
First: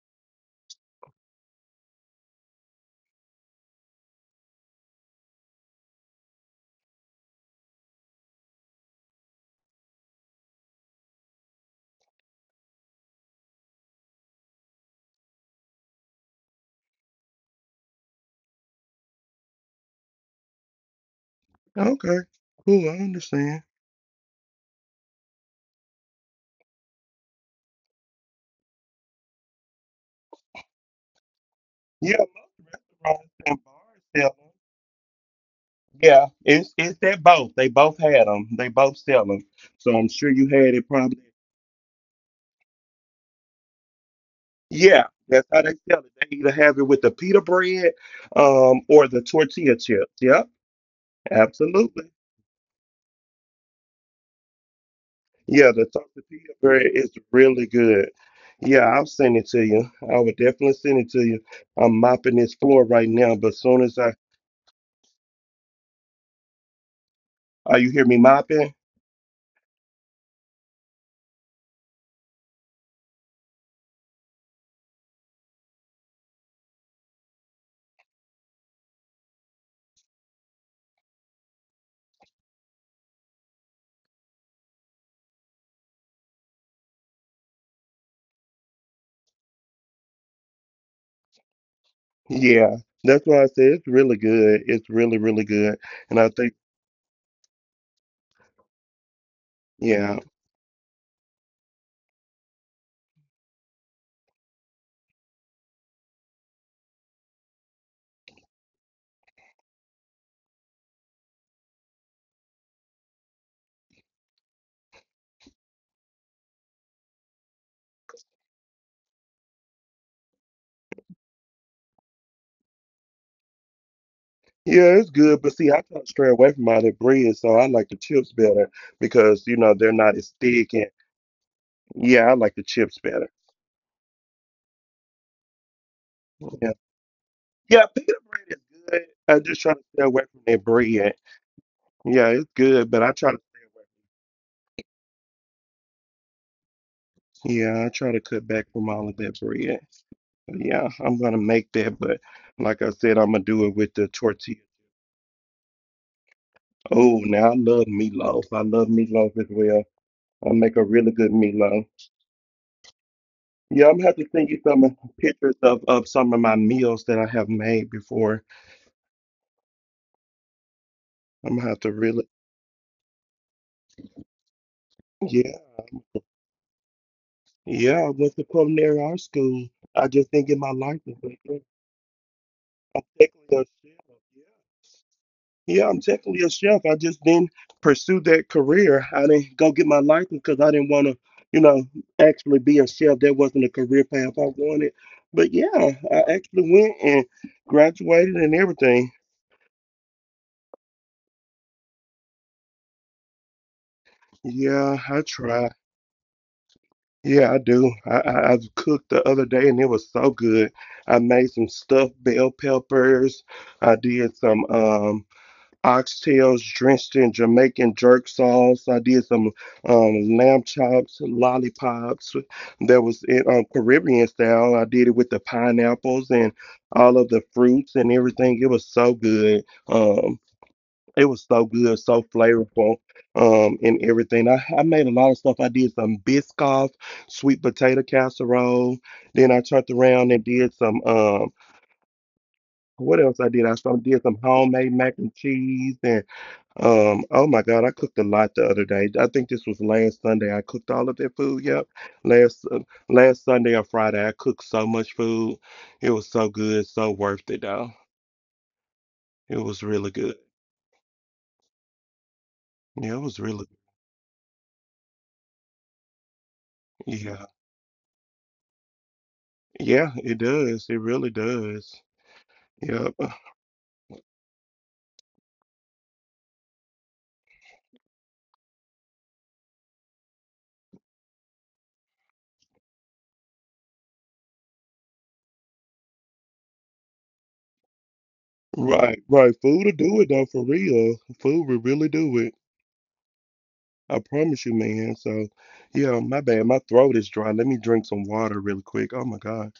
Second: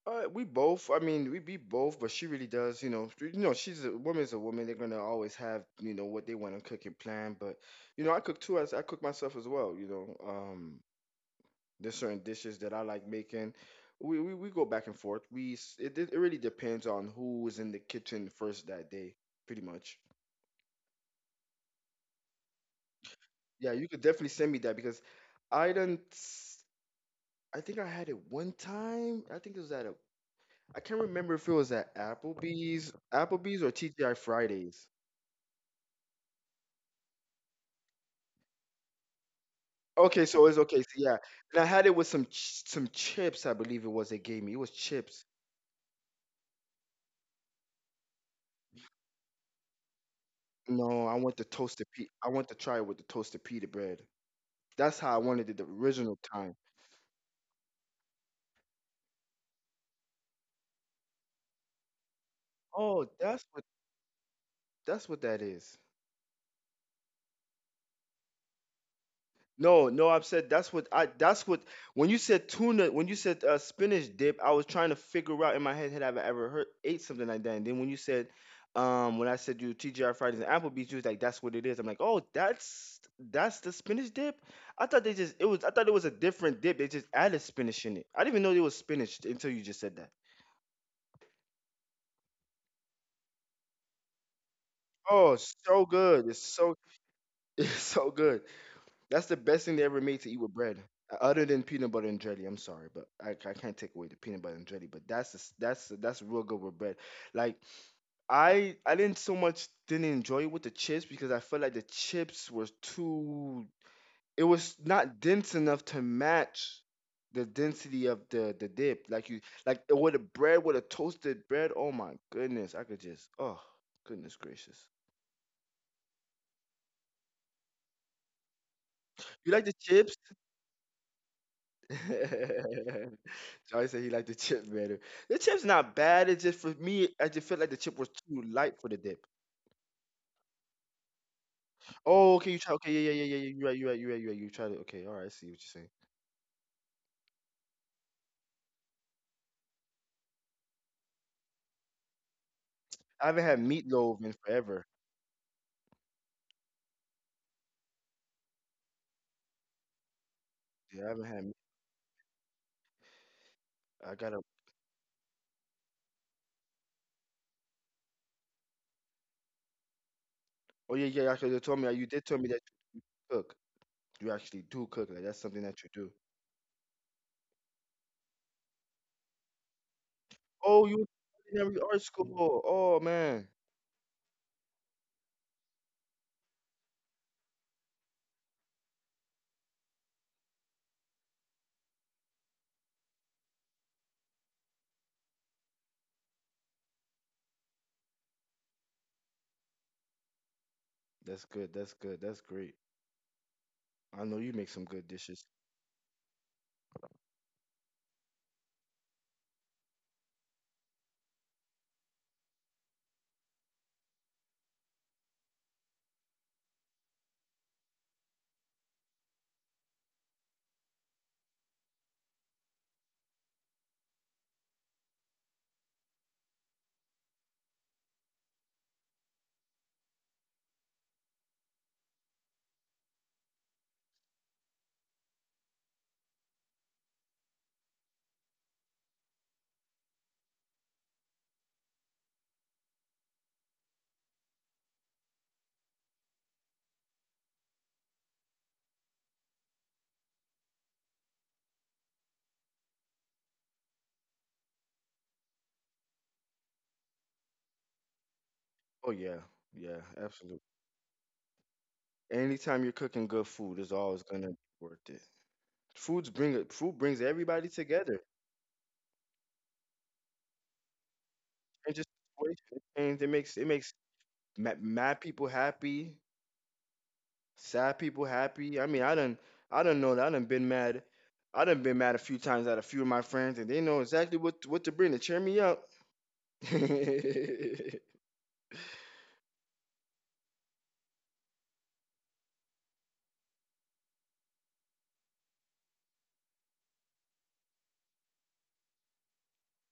We both. I mean, we be both, but she really does. You know, she's a woman's a woman. They're gonna always have you know what they want to cook and plan. But you know, I cook too. As I cook myself as well. You know, there's certain dishes that I like making. We go back and forth. It it really depends on who is in the kitchen first that day, pretty much. Okay, cool. I understand. Yeah, you could definitely send me that because I didn't. I think I had it one time. I think it was at a. I can't remember if it was at Yeah, most restaurants Applebee's and or bars TGI sell them. Fridays. Yeah, it's that both. They both had them. They both sell them. So I'm Okay, sure so you it's had okay. So it yeah, probably. and I had it with some some chips. I believe it was they gave me. It was Yeah, chips. that's how they sell it. They either have it with the pita bread, or the tortilla chips. Yep. No, I want the toasted Absolutely. pe. I want to try it with the toasted pita bread. That's how I wanted it the Yeah, the original tortilla time. bread is really good. Yeah, I'll send it to you. I would definitely send it to you. I'm mopping this floor Oh, right now, that's but what, that's what that is. are you hear me mopping? No, no, I have said that's what I, that's what when you said tuna, when you said spinach dip, I was trying to figure out in my head had I ever heard ate something like that. And then when you said when I said you TGI Fridays and Applebee's, you was like that's what it is. I'm like, "Oh, that's the spinach dip?" I thought they just, it was, I thought it was a different dip. They just added spinach in it. I didn't even know it was spinach until you just said that. Yeah, that's why I said it's really good. It's really, Oh, really good. so And good. I It's think, so it's so good. That's the best thing they ever yeah, made to eat with bread, other than peanut butter and jelly. I'm sorry, but I can't take away the peanut butter and jelly. But that's the s that's real good with bread. Like I didn't so much didn't enjoy it with the chips because I felt like the chips was too. It was not dense enough to match the density of the dip. Like you like with the bread, with a toasted bread. Oh my goodness, I could just, oh goodness gracious. yeah, it's good. But see, I try to stray away from all that bread, so I like the chips better because, You you like the know, they're chips? not as thick. And yeah, I like the chips better. Charlie said he liked the chip better. The chip's not bad. It's just Yeah, for me, I just feel like the yeah, chip was pita too bread light is for the good. dip. I just try to stay away from that bread. Yeah, Oh, it's okay, you try. good, Okay, but yeah, I yeah, yeah, try yeah, to, yeah, you right, you right, you right, you right. You tried it. Okay, all right. I see what you're saying. yeah, I try to cut back from all of that bread. Yeah, I'm gonna make that, but like I said, I I'm gonna haven't had do it with the meatloaf in tortilla. forever. Oh, now I love meatloaf. I love meatloaf as well. I make a Yeah, I really haven't good had. Meatloaf. Yeah, I'm gonna have I to gotta. send you some pictures of some of my meals that I have made before. Oh yeah, yeah. Actually, I'm you gonna have told to me. You really, did tell me that you cook. You actually do cook. Like that's yeah, something that you do. yeah. I went to culinary art school. I just didn't get my Oh, you license, but yeah, in every art school. Oh I'm man, technically a chef. Yeah. Yeah, I'm technically a chef. I just didn't pursue that career. I didn't go get my license because I didn't want to, you know, actually be a chef. That wasn't a career path I wanted. But yeah, I actually went and graduated and everything. that's good. That's good. That's great. I know you make some Yeah, good I dishes. try. Yeah, I do. I cooked the other day and it was so good. I made some stuffed bell peppers. I did some. Oxtails drenched in Jamaican jerk sauce. I did some lamb chops, lollipops. That was it, Caribbean style. I did it with the pineapples and all of the fruits and everything. It was so good. It was so good, so flavorful, and everything. I made a lot of stuff. I did some Biscoff sweet potato casserole. Then I turned around and did some. What else I did? Did some homemade mac and cheese and oh my God, I cooked a lot the other day. I think this was last Sunday. I cooked all of their food. Yep. Last last Sunday or Friday, I cooked so much food. It was so good, so worth it though. Oh yeah, It was yeah, really good. absolutely. Anytime you're Yeah, it cooking was good really food, it's always gonna be worth it. Foods bring it. Food brings yeah. everybody together. Yeah, it does. It really And does. just and Yep. it makes mad people happy, sad people happy. I mean, I done know that I done been mad. I done been mad a few times at a few of my friends, and they know exactly what to bring to cheer me up. yeah, Right, right. Food will do it though, for real. Food will really do it. I promise you, man. So, yeah, my bad. My throat is dry. Let me drink some water really quick. Oh my God.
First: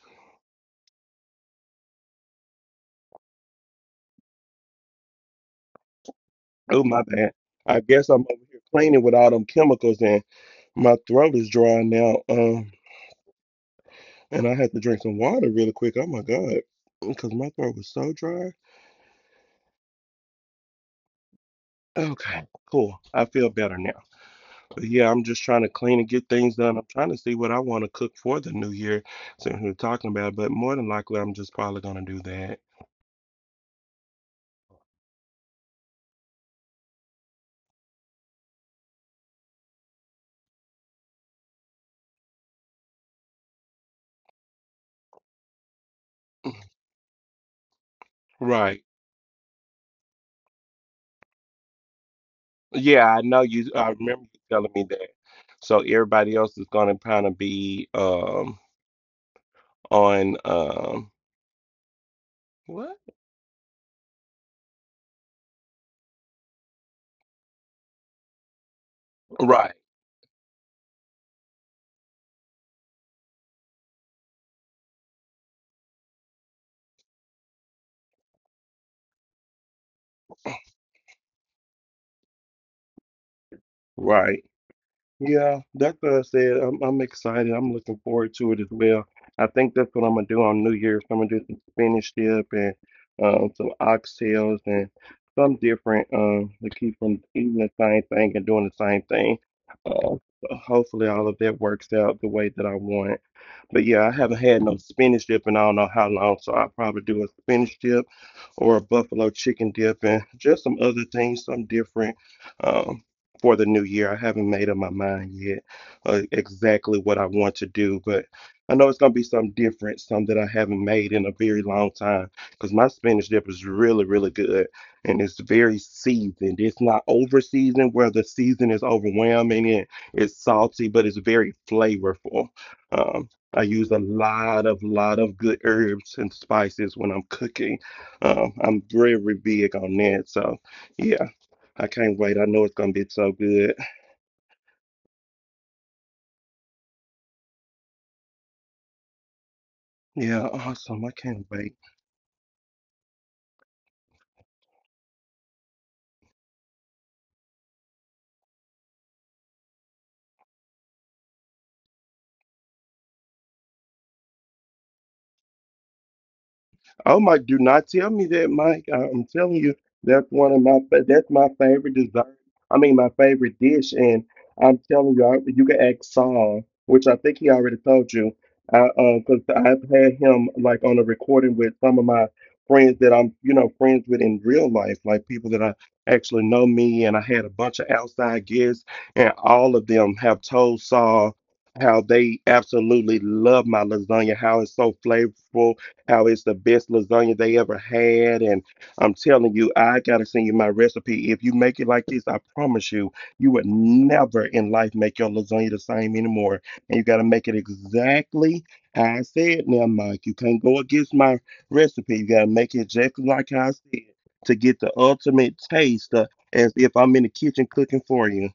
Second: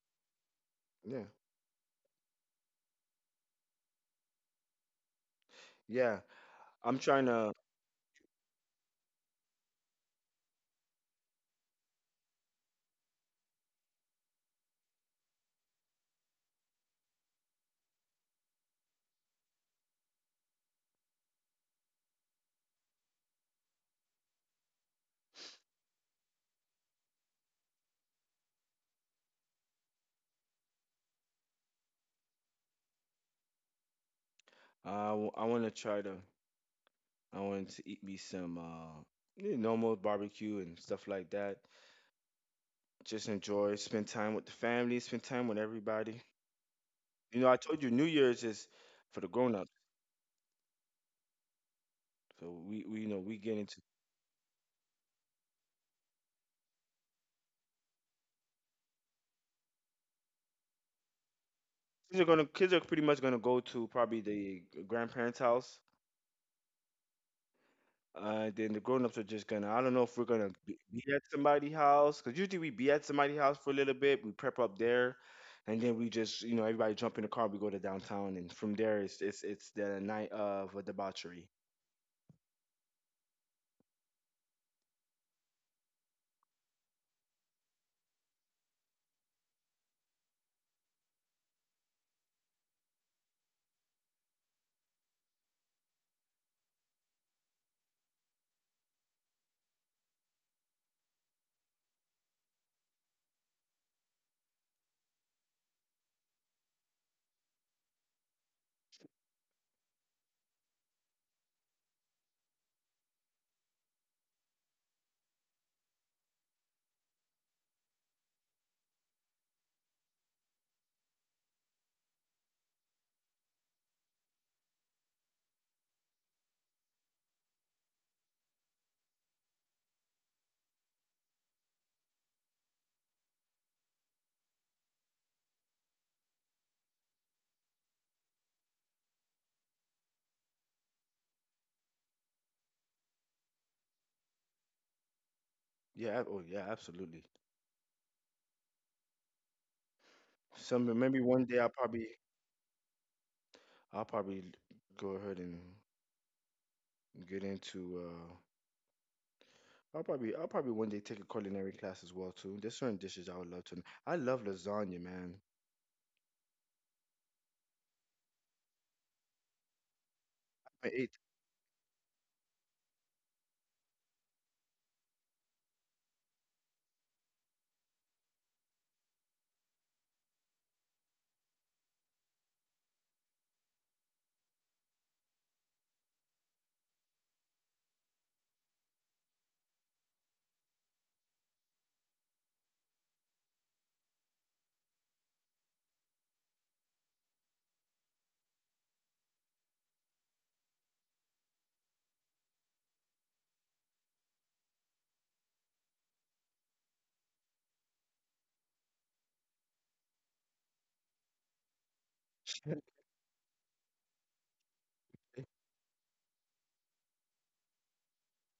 yeah. Oh, I'm my trying bad. to. I guess I'm over here cleaning with all them chemicals and my throat is dry now. And I had to drink some water really quick. Oh my God, because my throat was so dry. Okay, cool. I feel better now. But yeah, I'm just trying to clean and get things done. I'm trying to see what I want to cook for the new year since we're talking about it, but more than likely, I'm just probably gonna do that. I want to try to. I want to eat me some normal barbecue and stuff like that. Just enjoy, spend time with the family, spend time with everybody. You know, I told you New Year's is Right. for the grown ups. So we we Yeah, I get know into you. I remember you telling me that. So everybody else is gonna kind of be on. kids are pretty much What? gonna go to probably the grandparents' house. Then the grown ups are just gonna I don't know Right, if we're gonna be at somebody's house because usually we be at somebody's house for a little bit. We prep up there, and then we just everybody jump in the car. We go to downtown, and from there it's the night of a debauchery. right. Yeah, that's what I said. I'm excited. I'm looking forward to it as well. I think that's what I'm gonna do on New Year's. I'm gonna do some spinach dip and some oxtails and some different to keep from eating the same thing and doing the same thing. So hopefully all of that works out the way that I want. But yeah, I haven't had no spinach dip in I don't know how long, so I'll probably do a spinach dip or a buffalo chicken dip and just some other things, some different um, for the new year. I haven't made up my mind yet exactly what I want to do, but I know it's gonna be something different, something that I haven't made in a very long time. Because my spinach dip is really, really good and it's very seasoned. It's not over seasoned where the season is overwhelming and it's salty, but it's very flavorful. Um, I use a lot of good herbs and spices when I'm cooking. I'm very big on that, so yeah, I can't wait. I know it's gonna be so good. Yeah. Oh yeah. Absolutely. Yeah, Some awesome. I maybe one can't day I'll wait. probably I'll probably go ahead and get into. I'll probably one day take a culinary class as well too. There's certain dishes I would love to. I love lasagna, man. Oh my! Do not tell me that, Mike. I'm telling you, that's one of my I fa- ate. that's my favorite dessert. I mean, my favorite dish, and I'm telling you, I, you can ask Saul, which I think he already told you, because I've had him like on a recording with some of my friends that I'm, you know, friends with in real life, like people that I actually know me, and I had a bunch of outside guests, and all of them have told Saul how they absolutely love my lasagna, how it's so flavorful, how it's the best lasagna they ever had. And I'm telling you, I got to send you my recipe. If you make it like this, I promise you, you would never in life make your lasagna the same anymore. And you got to make it exactly how I said now, Mike. You can't go against my recipe. You got to make it exactly like I said to get the ultimate taste as if I'm in the kitchen cooking for you.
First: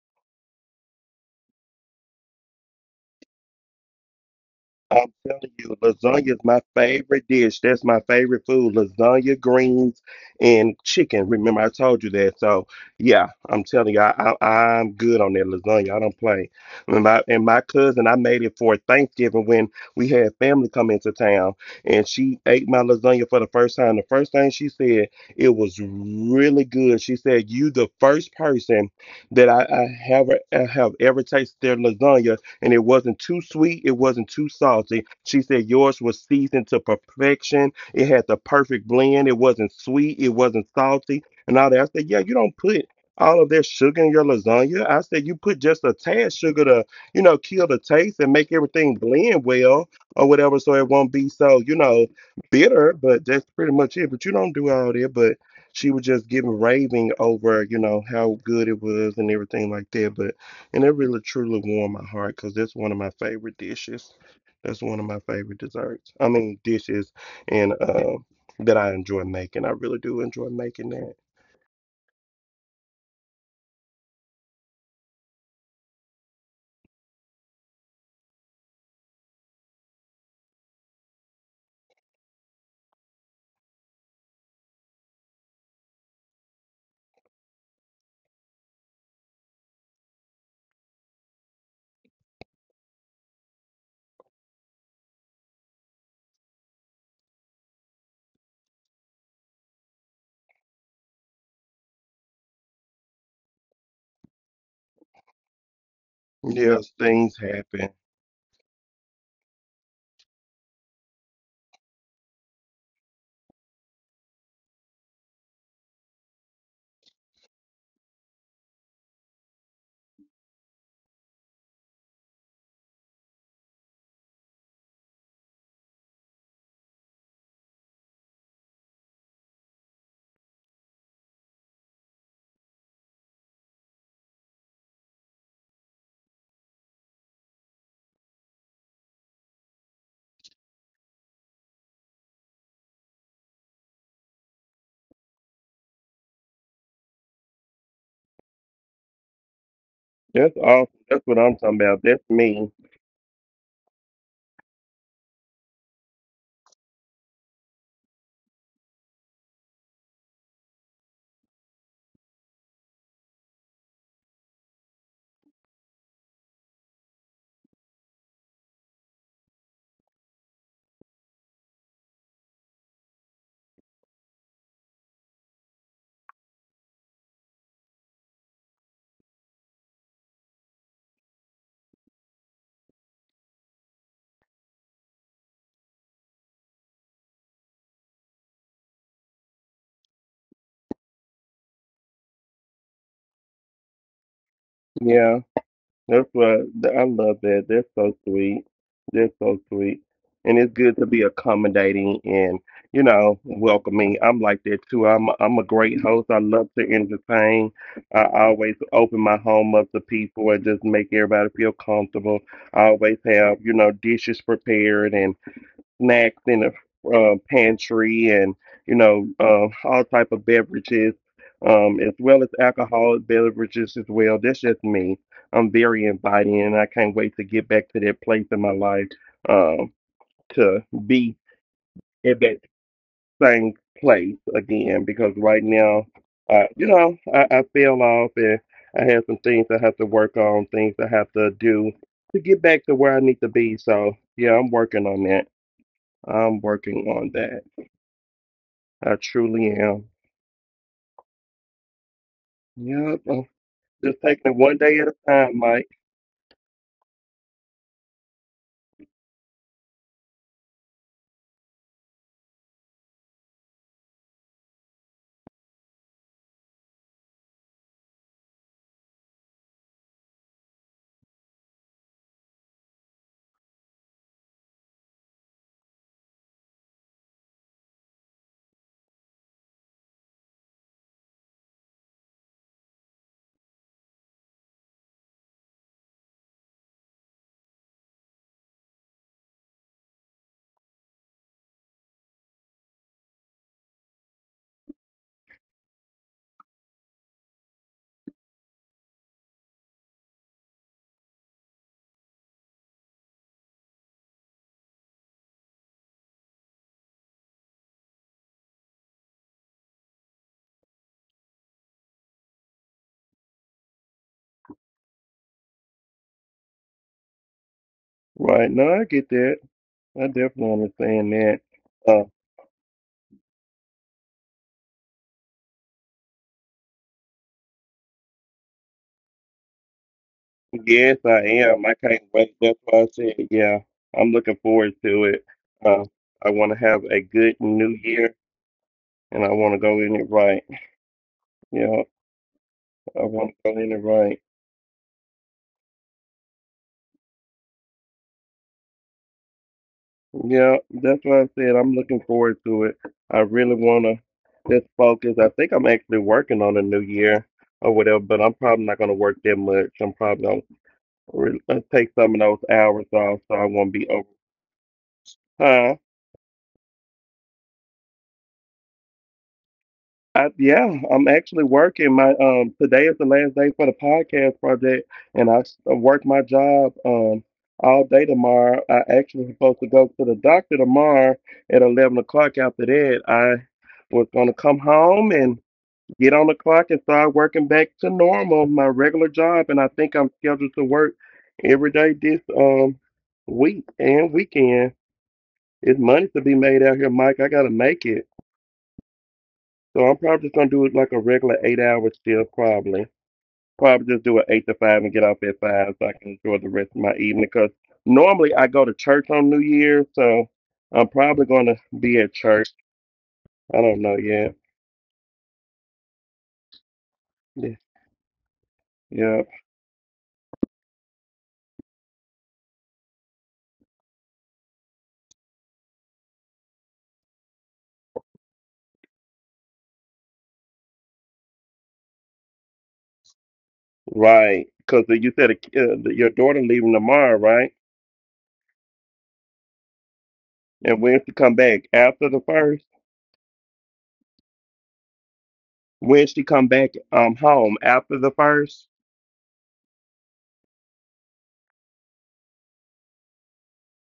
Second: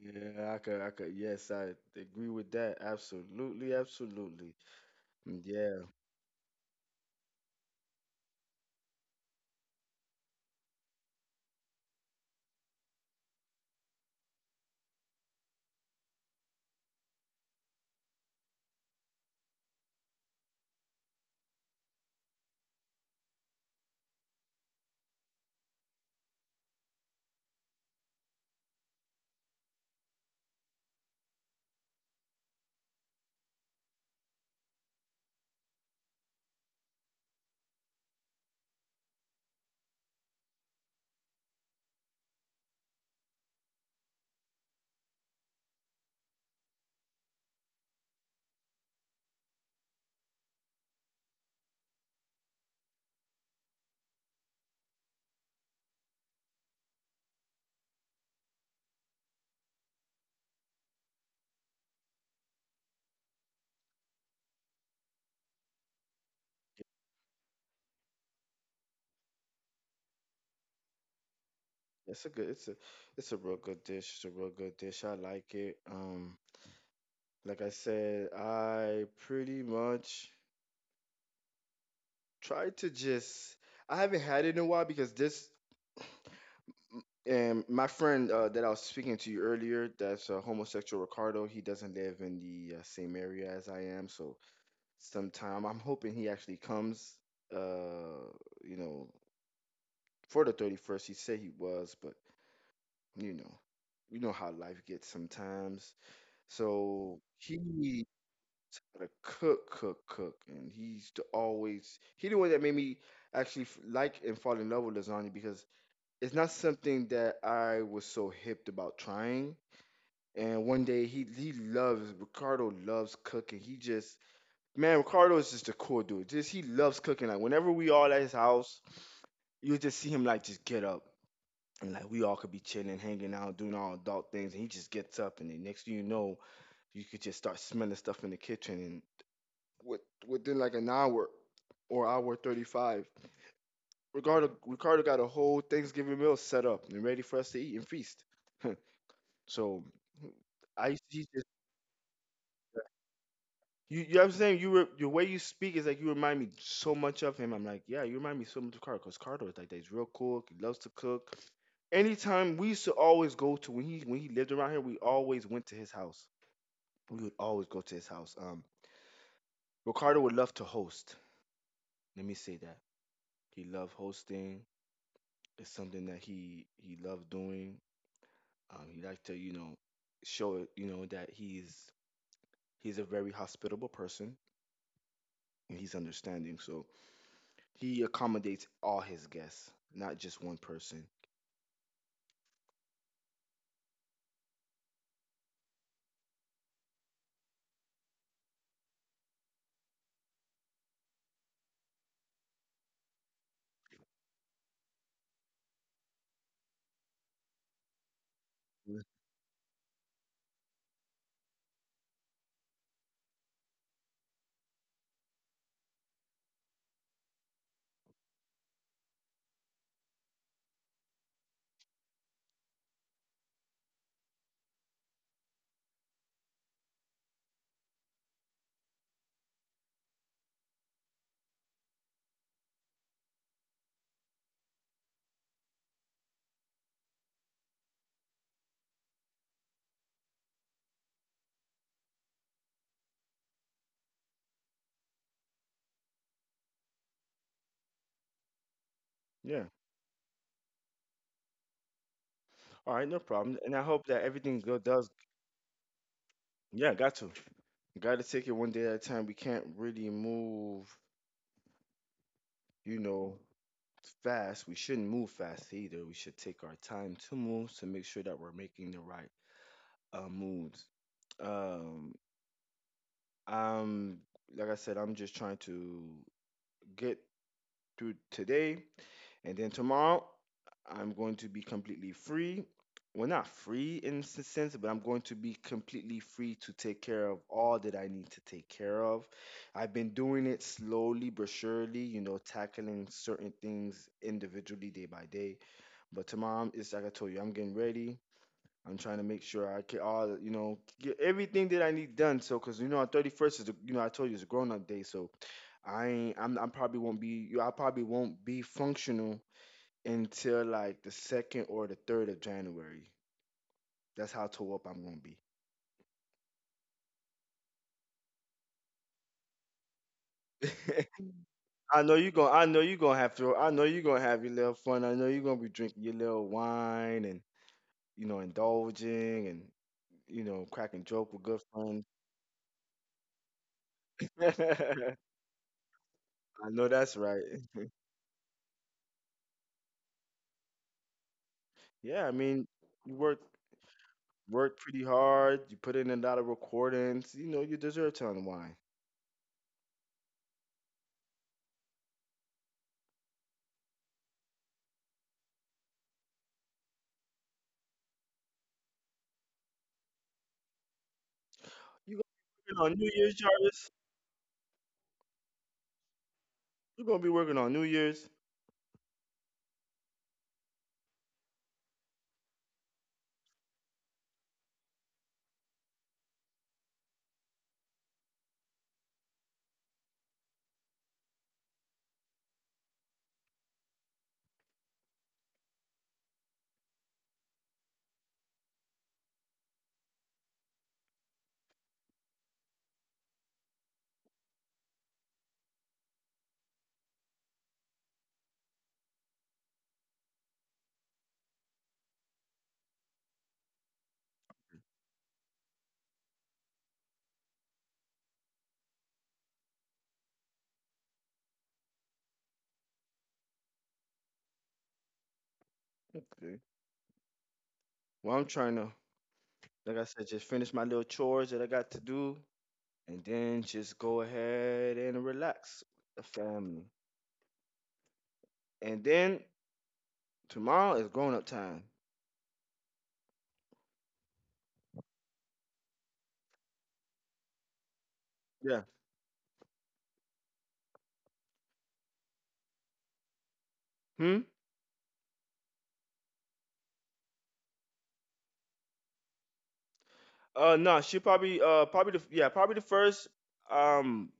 Yeah, I could. I could. Yes, I agree with that. Absolutely, absolutely. I'm telling Mm, you, yeah, lasagna is my favorite dish. That's my favorite food. Lasagna, greens, and chicken. Remember, I told you that. So, yeah, I'm telling you, I'm good on that lasagna. I don't play. And my cousin, I made it for Thanksgiving when we had family come into town, and she ate my lasagna for the first time. The first thing she said, it was really good. She said, "You the first person that I have ever tasted their lasagna," and it wasn't too sweet, it wasn't too salty. She said yours was seasoned to perfection. It had the perfect blend. It wasn't sweet, it wasn't salty, and all that. I said, yeah, you don't put all of that sugar in your lasagna. I said you put just a tad sugar to, you know, kill the taste and make everything blend well or whatever, so it won't be so, you know, bitter. But that's pretty much it. But you don't do all that. But she was just giving raving over, you know, how good it was and everything like that. But and it really truly warmed my heart because that's one of my favorite dishes. That's one of my favorite desserts. I mean, dishes and that I enjoy making. I really do enjoy making that. it's a good. It's a. It's a real good dish. It's a real good dish. I like it. Like I said, I pretty much try to just. I haven't had it in a while because this. And my friend that I was speaking to you earlier, that's a homosexual Ricardo. He doesn't live in the same area as I am, so sometime I'm hoping he actually comes. Uh, you know, for the 31st, he said he was, but you know, you know how life gets sometimes. Yes, So things he happen. to cook, cook, cook, and he's to always he the one that made me actually like and fall in love with lasagna because it's not something that I was so hipped about trying. And one day he loves Ricardo loves cooking. He just man, Ricardo is just a cool dude. Just he loves cooking. Like whenever we all at his house, you just see him like just get up and like we all could be chilling, hanging out, doing all adult things, and he just gets up and the next thing you know, you could just start smelling stuff in the kitchen and with within like an hour or hour 35, Ricardo got a whole Thanksgiving meal set up and ready for us to eat and feast. So That's I used awesome. to. That's what I'm talking about. That's me. You know what I'm saying? You were The way you speak is like you remind me so much of him. I'm like, yeah, you remind me so much of Carter because Carter is like that. He's real cool. He loves to cook. Anytime we used to always go to when he lived around here, we always went to his house. We would always go to his house. Ricardo would love to host. Let me say that he loved hosting. It's something that he loved doing. He liked to show it that he's a very hospitable person and he's understanding. So he accommodates all his guests, not just one person. Yeah. That's what I love that. They're so sweet. They're so sweet. And it's good to be accommodating and, you know, welcoming. I'm like that too. I'm a great host. I love to entertain. I always Mm. open my home up to people and just make everybody feel comfortable. I always have, you know, dishes prepared and snacks in the pantry and you know all type of beverages as well as alcoholic beverages as well. That's just me. I'm very inviting and I can't wait to get back to that place in my life, um, to be at that same place again because right now you know I fell off and I have some things I have to work on, things I have to do to get back to where I need to be. So yeah, I'm working on that. I'm working on that. I Yeah. truly am. All right, no Yep. problem. And I'm I hope that just everything taking it one does. day at a time, Mike. Yeah, got to. Got to take it one day at a time. We can't really move, you know, fast. We shouldn't move fast either. We should take our time to move to make sure that we're making the right moves. Um, I'm Like I said, I'm just trying to get through today. And then tomorrow, I'm going to be completely free. Well, not free in a sense, but I'm going to be completely free to take care of all that I need to take care of. I've been doing it slowly but surely, tackling certain things individually day by day. But tomorrow, it's like I told you, I'm getting ready. I'm trying to make sure I get all, get everything that I need done. So, cause on 31st is, the, you know, I told you it's a grown up day. So I ain't, I'm, I probably won't be functional until like the second or the January 3rd. That's how tore up I'm gonna be. Right. No, I get that. I definitely understand that. Uh, I know you gonna have your little fun. I know you're gonna be drinking your little wine and indulging and cracking joke with yes, good I friends. am. I can't wait. That's why I said, yeah, I'm looking I forward to it. Uh, I know want to that's have right. a good new year and I want to go in it right. Yeah, I Yeah, mean, you work I want to go in it right. work pretty hard, you put in a lot of recordings, you deserve to unwind. Yeah, that's what I said. I'm looking forward to it. I really want to just focus. I think I'm actually working on a new year or whatever, but I'm probably not going to work that much. I'm probably going to You gonna take some of be working those on New Year's, hours off so Jarvis? I won't be over. Huh? You're gonna be working on New Year's. I, yeah, I'm actually working. My today is the last day for the podcast project, and I work my job all day tomorrow. I actually supposed to go to the doctor tomorrow at 11 o'clock. After that, I was gonna come home and get on the clock and start working back to normal, my regular job. And I think I'm scheduled to work every day this week and weekend. It's money to be made out here, Mike. I gotta make it. So I'm probably just gonna do it like a regular 8 hour shift, probably. Probably just do an 8 to 5 and get off at 5 so I can enjoy the rest of my evening. Because normally I go to church on New Year's, so I'm probably gonna be at church. I don't know yet. Okay. Yeah, Well I'm trying to yeah. Like I said, just finish my little chores that I got to do, and then just go ahead and relax with the family. And then tomorrow is grown up time. Right, because you said that your daughter leaving tomorrow, right? Yeah. And when she come back after the first, Hmm. when she come back home after the first, No, she probably probably the yeah probably the first um.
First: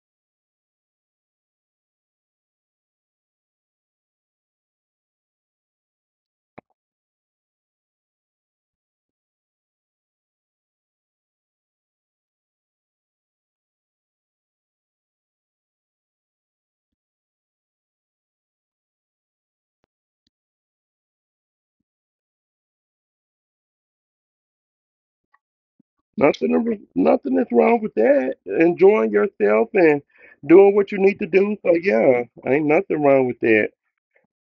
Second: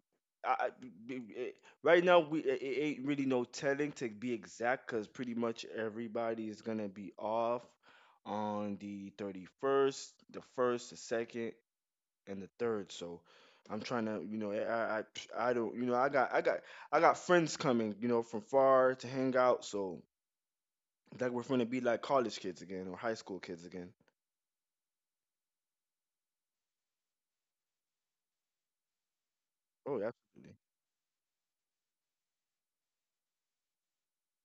I, I- b- b- eh, right now we it ain't really no telling to be exact because pretty much everybody is gonna be off on the 31st, the 1st, the 2nd, and the third. So I'm trying to, you know, eh, I I don't, I got friends coming, from far to hang out. So like we're gonna be like college kids again or high school kids again. Nothing is wrong with that. Enjoying yourself and Oh, doing what you need to do. So yeah, ain't nothing wrong with that.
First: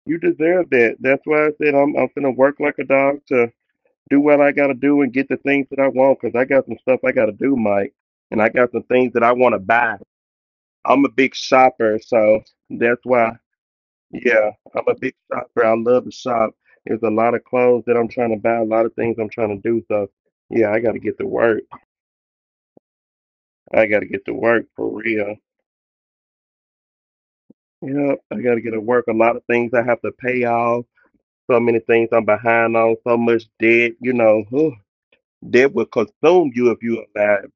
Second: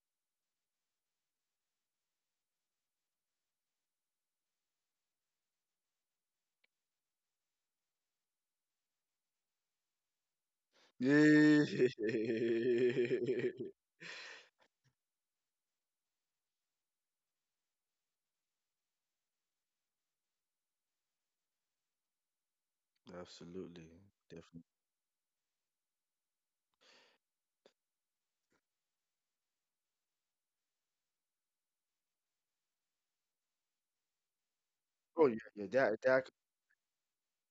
You deserve that. That's why I said I'm gonna work like a dog to do what I gotta do and get the things that I want. Cause I got some stuff I gotta do, Mike, and I got some things that I want to buy. I'm a big shopper, absolutely. so. That's why. Yeah. Yeah, I'm a big shopper. I love to shop. There's a lot of clothes that I'm trying to buy, a lot of things I'm trying to do. So, yeah, I got to get to work. I Absolutely. got to get to Definitely. work for real. Yep, I got to get to work. A lot of things I have to pay off. So many things I'm behind on. So much debt. You know, Oh yeah, yeah, debt will that consume you if you allow it.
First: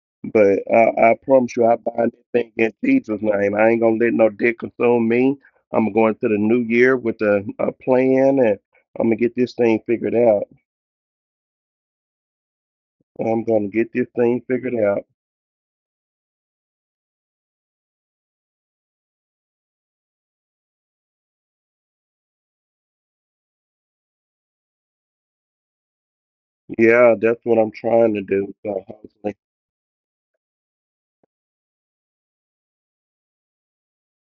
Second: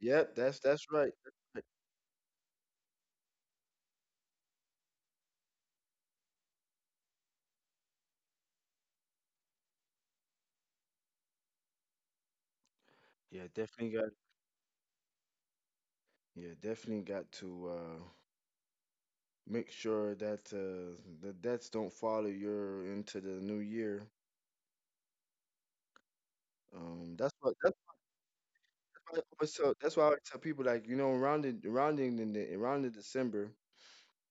yep, But that's right. I That's promise right. you, I bind that thing in Jesus' name. I ain't gonna let no debt consume me. I'm going to the new year with a plan, and I'm gonna get this thing figured out. I'm Yeah, gonna get this thing figured out. Definitely got to make sure that the debts don't follow you into the new year. Um Yeah, that's that's what what that's I'm trying to do. So why I hopefully, always tell- that's why I always tell people like around the around the December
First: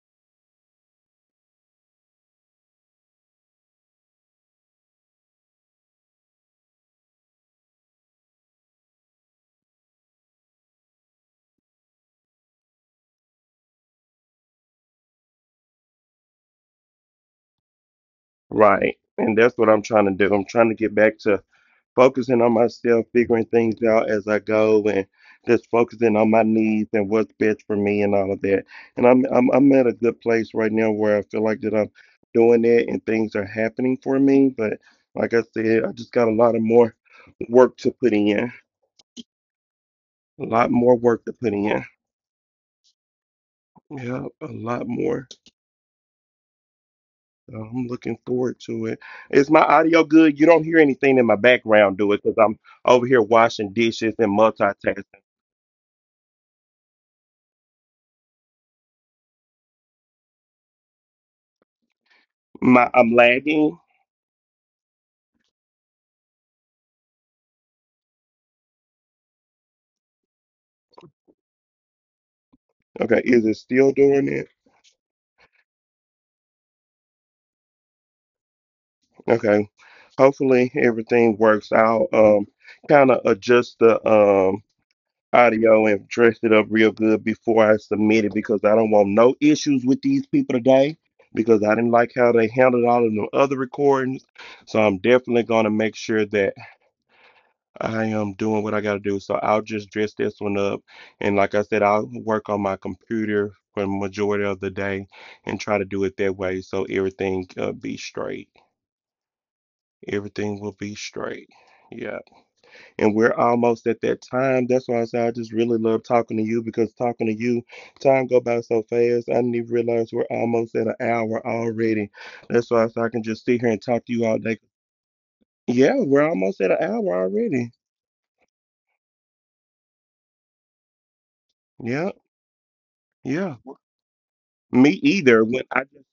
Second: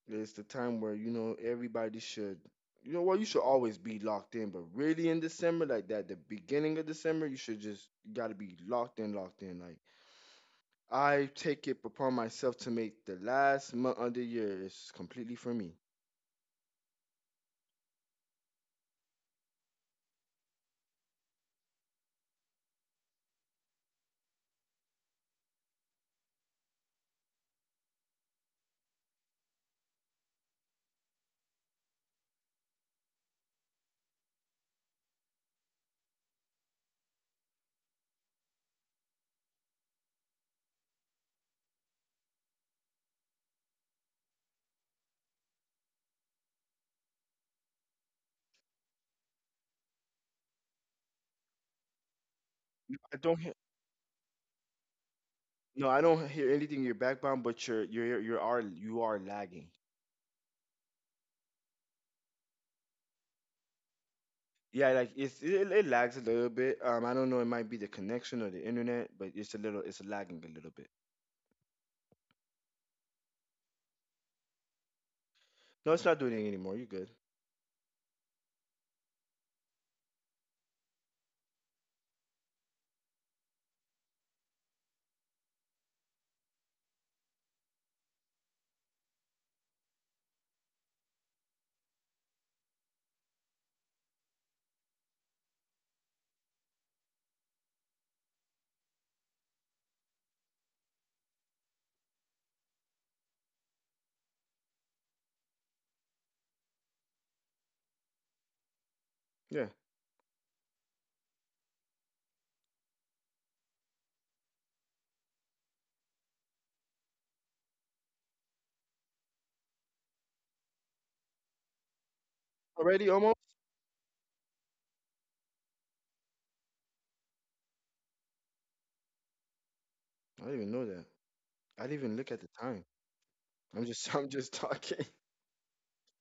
is the time where everybody should well you should always be locked in but really in December like that the beginning of December you should just you got to be locked in locked in like I take it upon myself to make the last month of the year is completely for me. right. And that's what I'm trying to do. I'm trying to get back to focusing on myself, figuring things out as I go, and just focusing on my needs and what's best for me and all of that. And I'm at a good place right now where I feel like that I'm doing it and things are happening for me. But like I said, I just got a lot of more work to put in. A lot more work to put in. Yeah, a lot more. So I'm looking forward to it. Is my audio good? You don't hear anything in my background, do it? Because I'm over I here don't hear washing dishes and multitasking. no I don't hear anything you're backbound but you are lagging. My I'm lagging. Yeah, like it lags a little bit. I don't know. It might be the connection or the internet, but it's lagging a little bit. Okay, is it still doing it? No, it's not doing it anymore. You're good. Okay. Hopefully everything works out. Kind of adjust the audio and dress it up real good before I submit it because I don't want no issues with these people today because I didn't like how they handled all of the other recordings. So I'm definitely gonna make sure that I am doing what I got to do. So I'll just dress this one up. And like I said, I'll work on my computer for the majority of the day and try to do it that way so everything be straight. Yeah, Everything will be straight. Yeah. And we're almost at that time. That's why I say I just really love talking to you because talking to you, time go by so fast. I didn't even realize we're almost at an hour already. That's why I say already I can almost. just sit here and talk to you all day. Yeah, we're almost at an hour already. I didn't even know that. I didn't even Yeah. look at the time. Yeah. I'm just I'm just Me talking. either. When I just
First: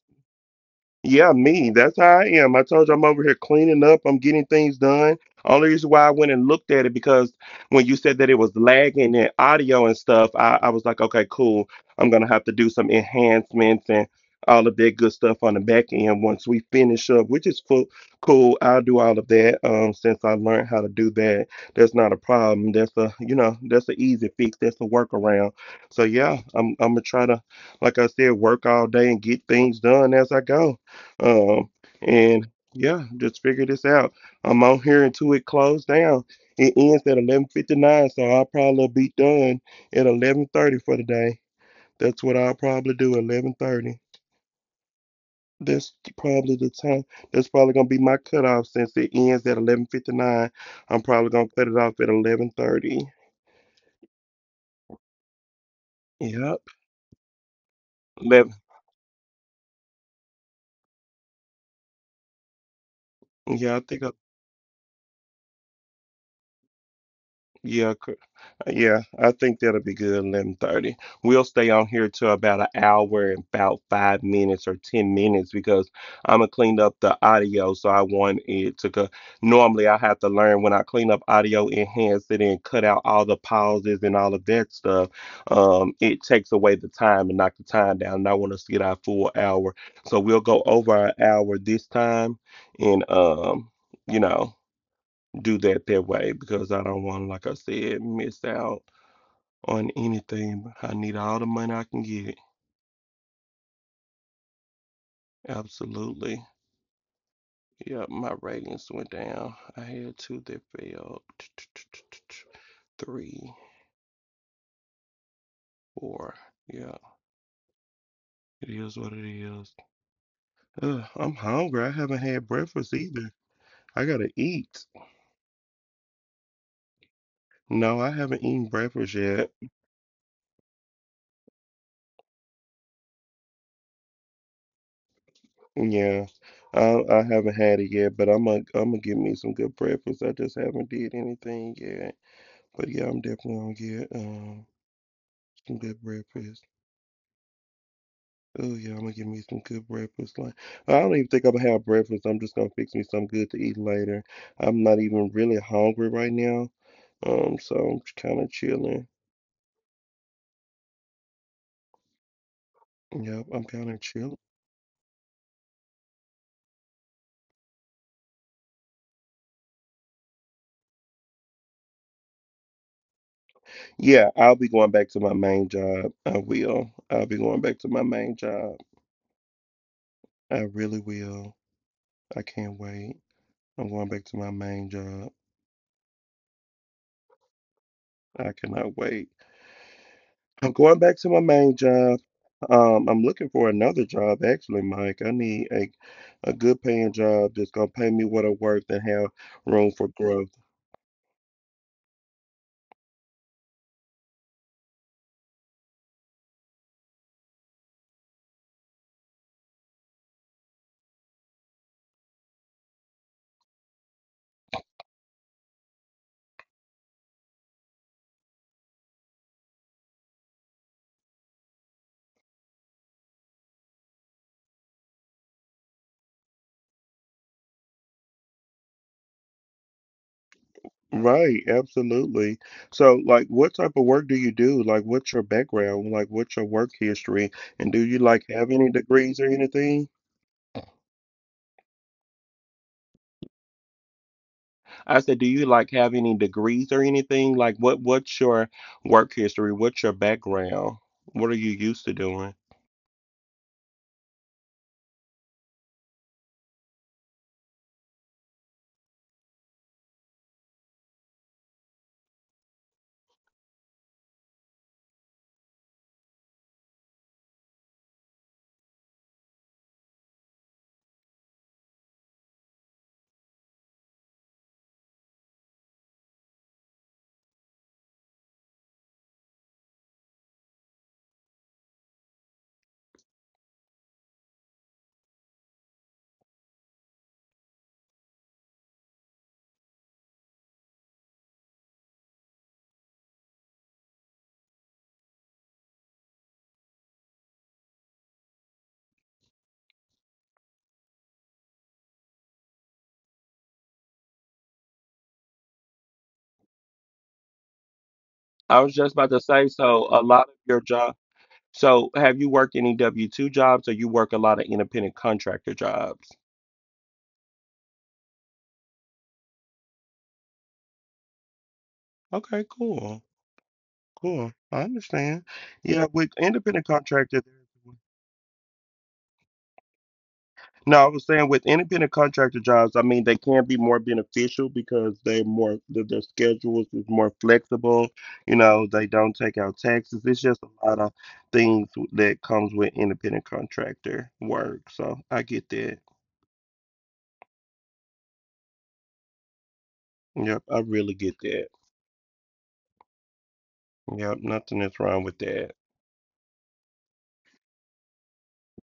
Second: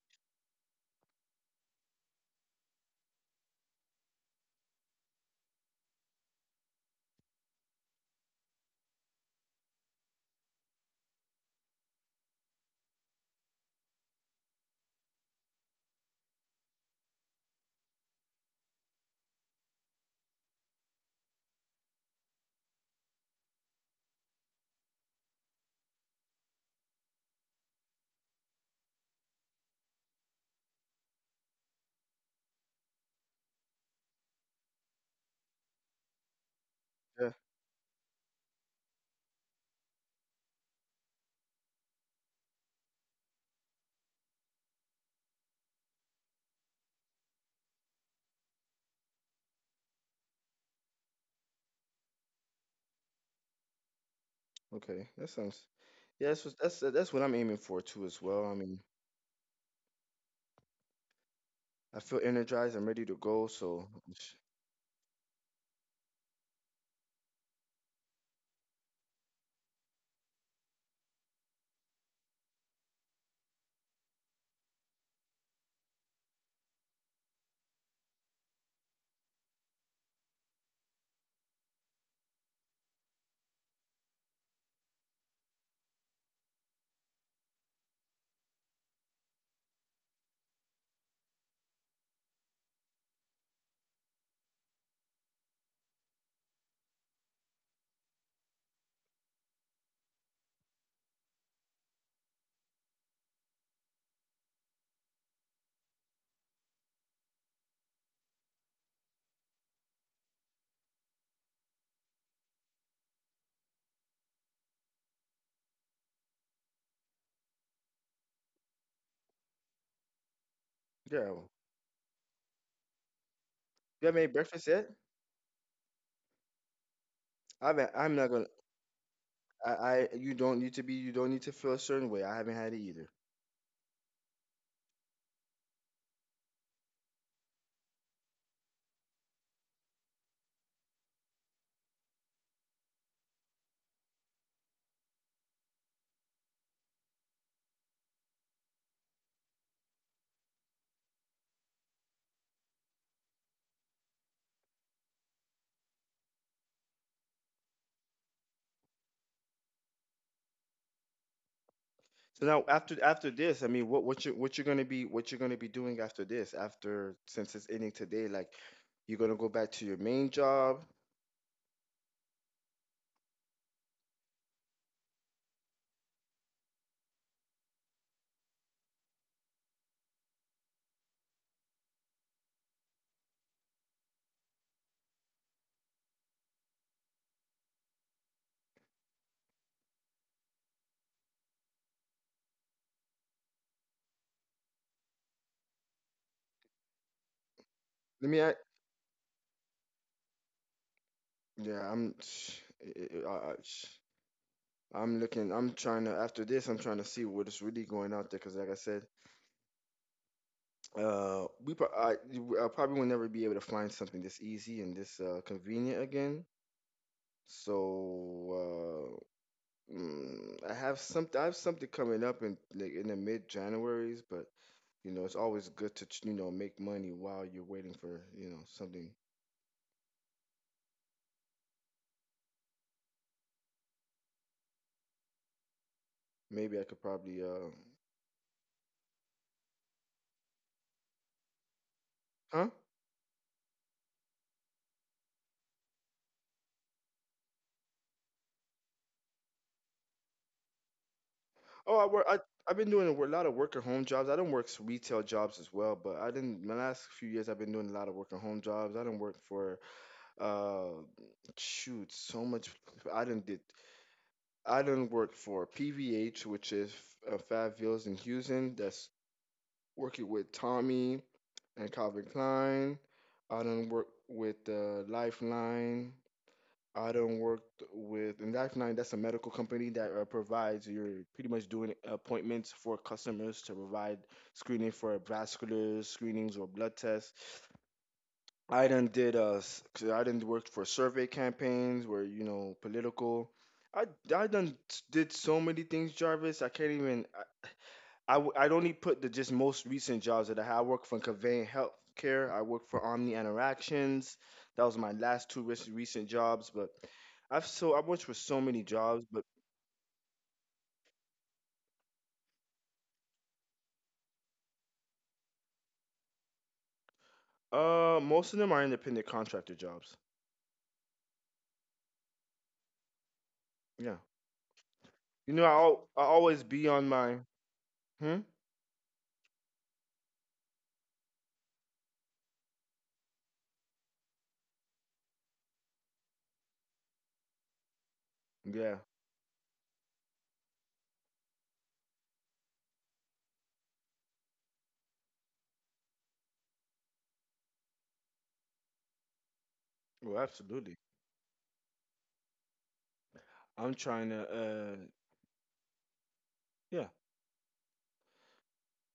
yeah, me. That's how I am. I told you I'm over here cleaning up. I'm getting things done. Only reason why I went and looked at it because when you said that it was lagging and audio and stuff, I was like, okay, cool. I'm gonna have to do some enhancements and all of that good stuff on the back end once we finish up, which is full, cool. I'll do all of that. Since I learned how to do that, that's not a problem. That's a you know that's an easy fix. That's a workaround. So yeah, I'm gonna try to, like I said, work all day and get things done as I go. Um, and yeah, just figure this out. I'm on here until it closed down. It ends at Yeah. 11:59, so I'll probably be done at 11:30 for the day. That's what I'll probably do. 11:30. That's probably the time. That's probably gonna be my cutoff since it ends at 11:59. I'm probably gonna cut it off at 11:30. Okay. That sounds. Yeah, that's Yep. what, that's that's what I'm aiming for too as 11. well. I mean, I feel energized. I'm ready to go. Yeah, I So think. I, sh- yeah, Yeah, I think that'll be good. 11:30. We'll stay on here till about an hour and about 5 minutes or 10 minutes because I'm gonna clean up the audio. So I want it to go. Normally, I have to learn when I clean up audio, enhance it, and cut out all the pauses and all of that stuff. It takes away the time and knock the time down. And I want us to get our full hour. So we'll go over our hour this time, and you know, do that that way because I don't want, like I said, miss out on anything. I need all the money I can get. Absolutely. Yep, my ratings went down. I had two that failed. Three, four. Yeah, it is what it is. yeah. Ugh, Well, I'm hungry. I haven't had breakfast either. you haven't made I gotta breakfast yet? eat. I haven't. I'm not No, gonna. I haven't eaten breakfast I, yet. I You don't need to be. You don't need to feel a certain way. I haven't had it either. Yeah, I haven't had it yet, but I'm gonna get me some good breakfast. I just haven't did anything yet. But yeah, I'm definitely gonna get some good breakfast. Oh yeah, I'm gonna give me some good breakfast. Like I don't even think I'm gonna have breakfast. I'm just gonna fix me some good to eat later. I'm not even really hungry right now. So I'm kind of chilling. So now after this, Yep, I I'm mean, kind of chilling. What you're gonna be doing after this? After since it's ending today, like you're gonna go back to your main job. Yeah, I'll be going back to my main job. I will. I'll be going back to my main job. I really will. I can't wait. I'm going back to my main job. I cannot wait. I'm going back to my main job. I'm looking for another job, actually, Mike. I need a good paying job that's gonna pay Let me. me what I worth and have room for growth. Yeah, I'm. I, I, I'm looking. I'm trying to after this. I'm trying to see what is really going out there because, like I said, uh, we pro- I, I probably will never be able to find something this easy and this convenient again. So I have some. I have something coming up in like in the mid Januaries, but you know it's always good to make money while you're waiting for something. Right, absolutely. So, like, what type of work do you do? Like, what's your background? Like, what's Maybe your I could work probably history? And do you like have any degrees or anything? huh? I said, do you like have any degrees or anything? Like, what's your work history? What's your background? What are you Oh, I used work. to I doing? I've been doing a lot of work at home jobs. I don't work retail jobs as well, but I didn't. My last few years, I've been doing a lot of work at home jobs. I didn't work for uh, shoot, so much. I didn't did. I didn't work for PVH, which is Fab Vils in Houston. That's working with Tommy and Calvin Klein. I done worked with Lifeline. I done worked with and Lifeline. That's a medical company that provides you're pretty much doing appointments for customers to provide screening for vascular screenings or blood tests. I done did 'cause I done worked for survey campaigns where political. I I done did so many things, Jarvis. I can't even. I only put the just most recent jobs that I had. I worked for Conveying Healthcare. I worked for Omni Interactions. That was my last two recent jobs. But I've so I worked for so many I was just jobs, about but to say, so a lot of your job. So, have you worked any W-2 jobs or you work a lot of independent contractor jobs? Most of them are independent contractor jobs. Okay, cool. Yeah, Cool. I understand. you know I al- Yeah, I with always be independent on my contractor, hmm. no, I was saying with independent contractor jobs, I mean, they can be more beneficial because they're more, their schedules is more flexible. You Yeah, know, they don't take out taxes. It's just a lot of things that comes with independent contractor work. So, I get that. well, Yep, absolutely. I really get that. I'm trying to Yep, uh nothing is wrong with that. yeah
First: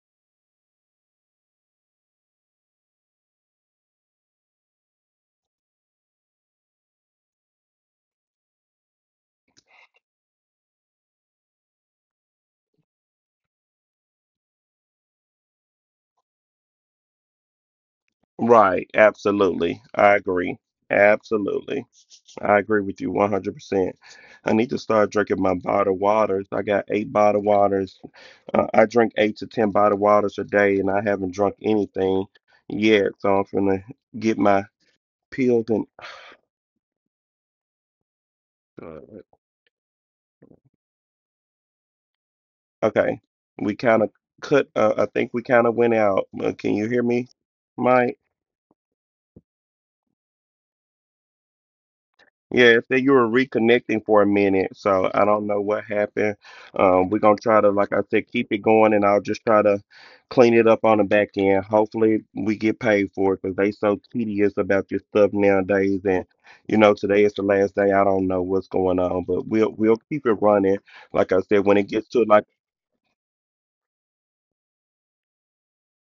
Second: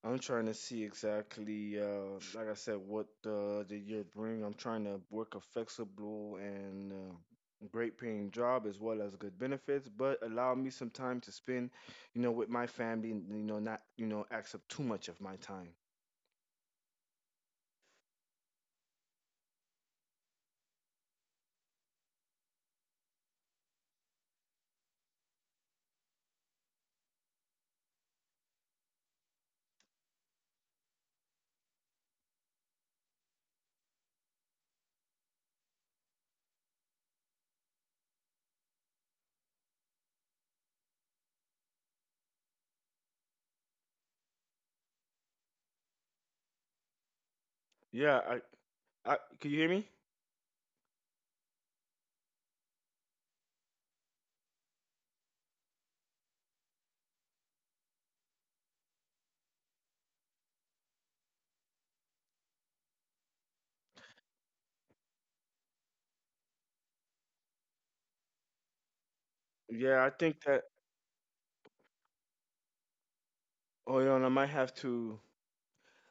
I'm trying to see exactly, like I said, what the year bring. I'm trying to work a flexible and great paying job as well as good benefits, but allow me some time to spend, with my family. And, not accept up too much of my time. Right, absolutely. I agree. Absolutely. I agree with you 100%. I need to start drinking my bottled waters. I got eight bottled waters. I drink eight to 10 bottled waters a day, and I haven't drunk anything yet. So I'm going to get my peeled and. Uh, Okay. We kind of cut. I think we kind of went out. Can you hear me, Mike? Yeah, I can you hear me? Yeah, I so you were reconnecting for a minute, so I don't know what happened. We're gonna try to, like I said, keep it going, and I'll just try to clean it up on the back end. Hopefully, we get paid for it because they so tedious about your stuff nowadays. And you know, today is the last day. I don't know what's going on, but we'll Yeah, I keep it think that. running. Like I said, when it gets to like Hold on, I might have to.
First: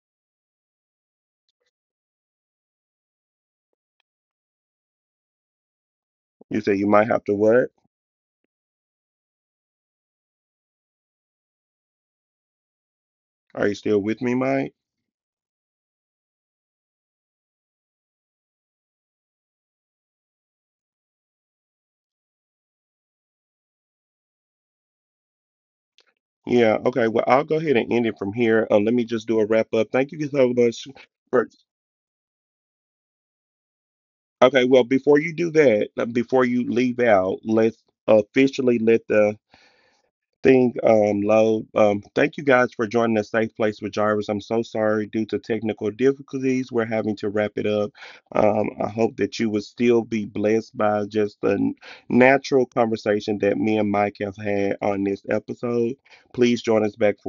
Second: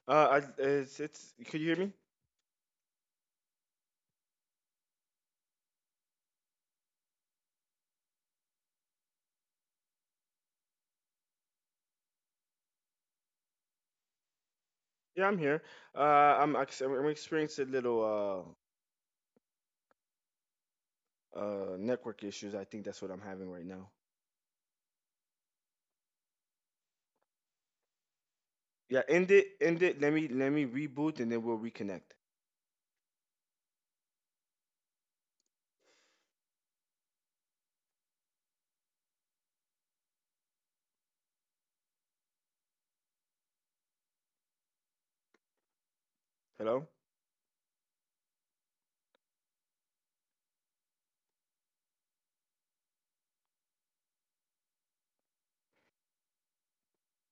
I, it's it's. Can you hear me? you said, you might have to what? Are you still with me, Mike? Yeah, I'm here. Uh, I'm experiencing little network issues. I think that's what I'm having right now. Yeah. Okay. Well, I'll go ahead and end it from here. Let me Yeah, just end do a it, wrap end up. it. Thank Let you me so let me much. reboot and then For we'll reconnect. Okay, well, before you do that, before you leave out, let's officially let the thing load. Thank you guys for joining the Safe Place with Jarvis. I'm so sorry due to technical difficulties, we're Hello? having to wrap it up. I hope that you would still be blessed by just the natural conversation that me and Mike have had on this episode. Please join us back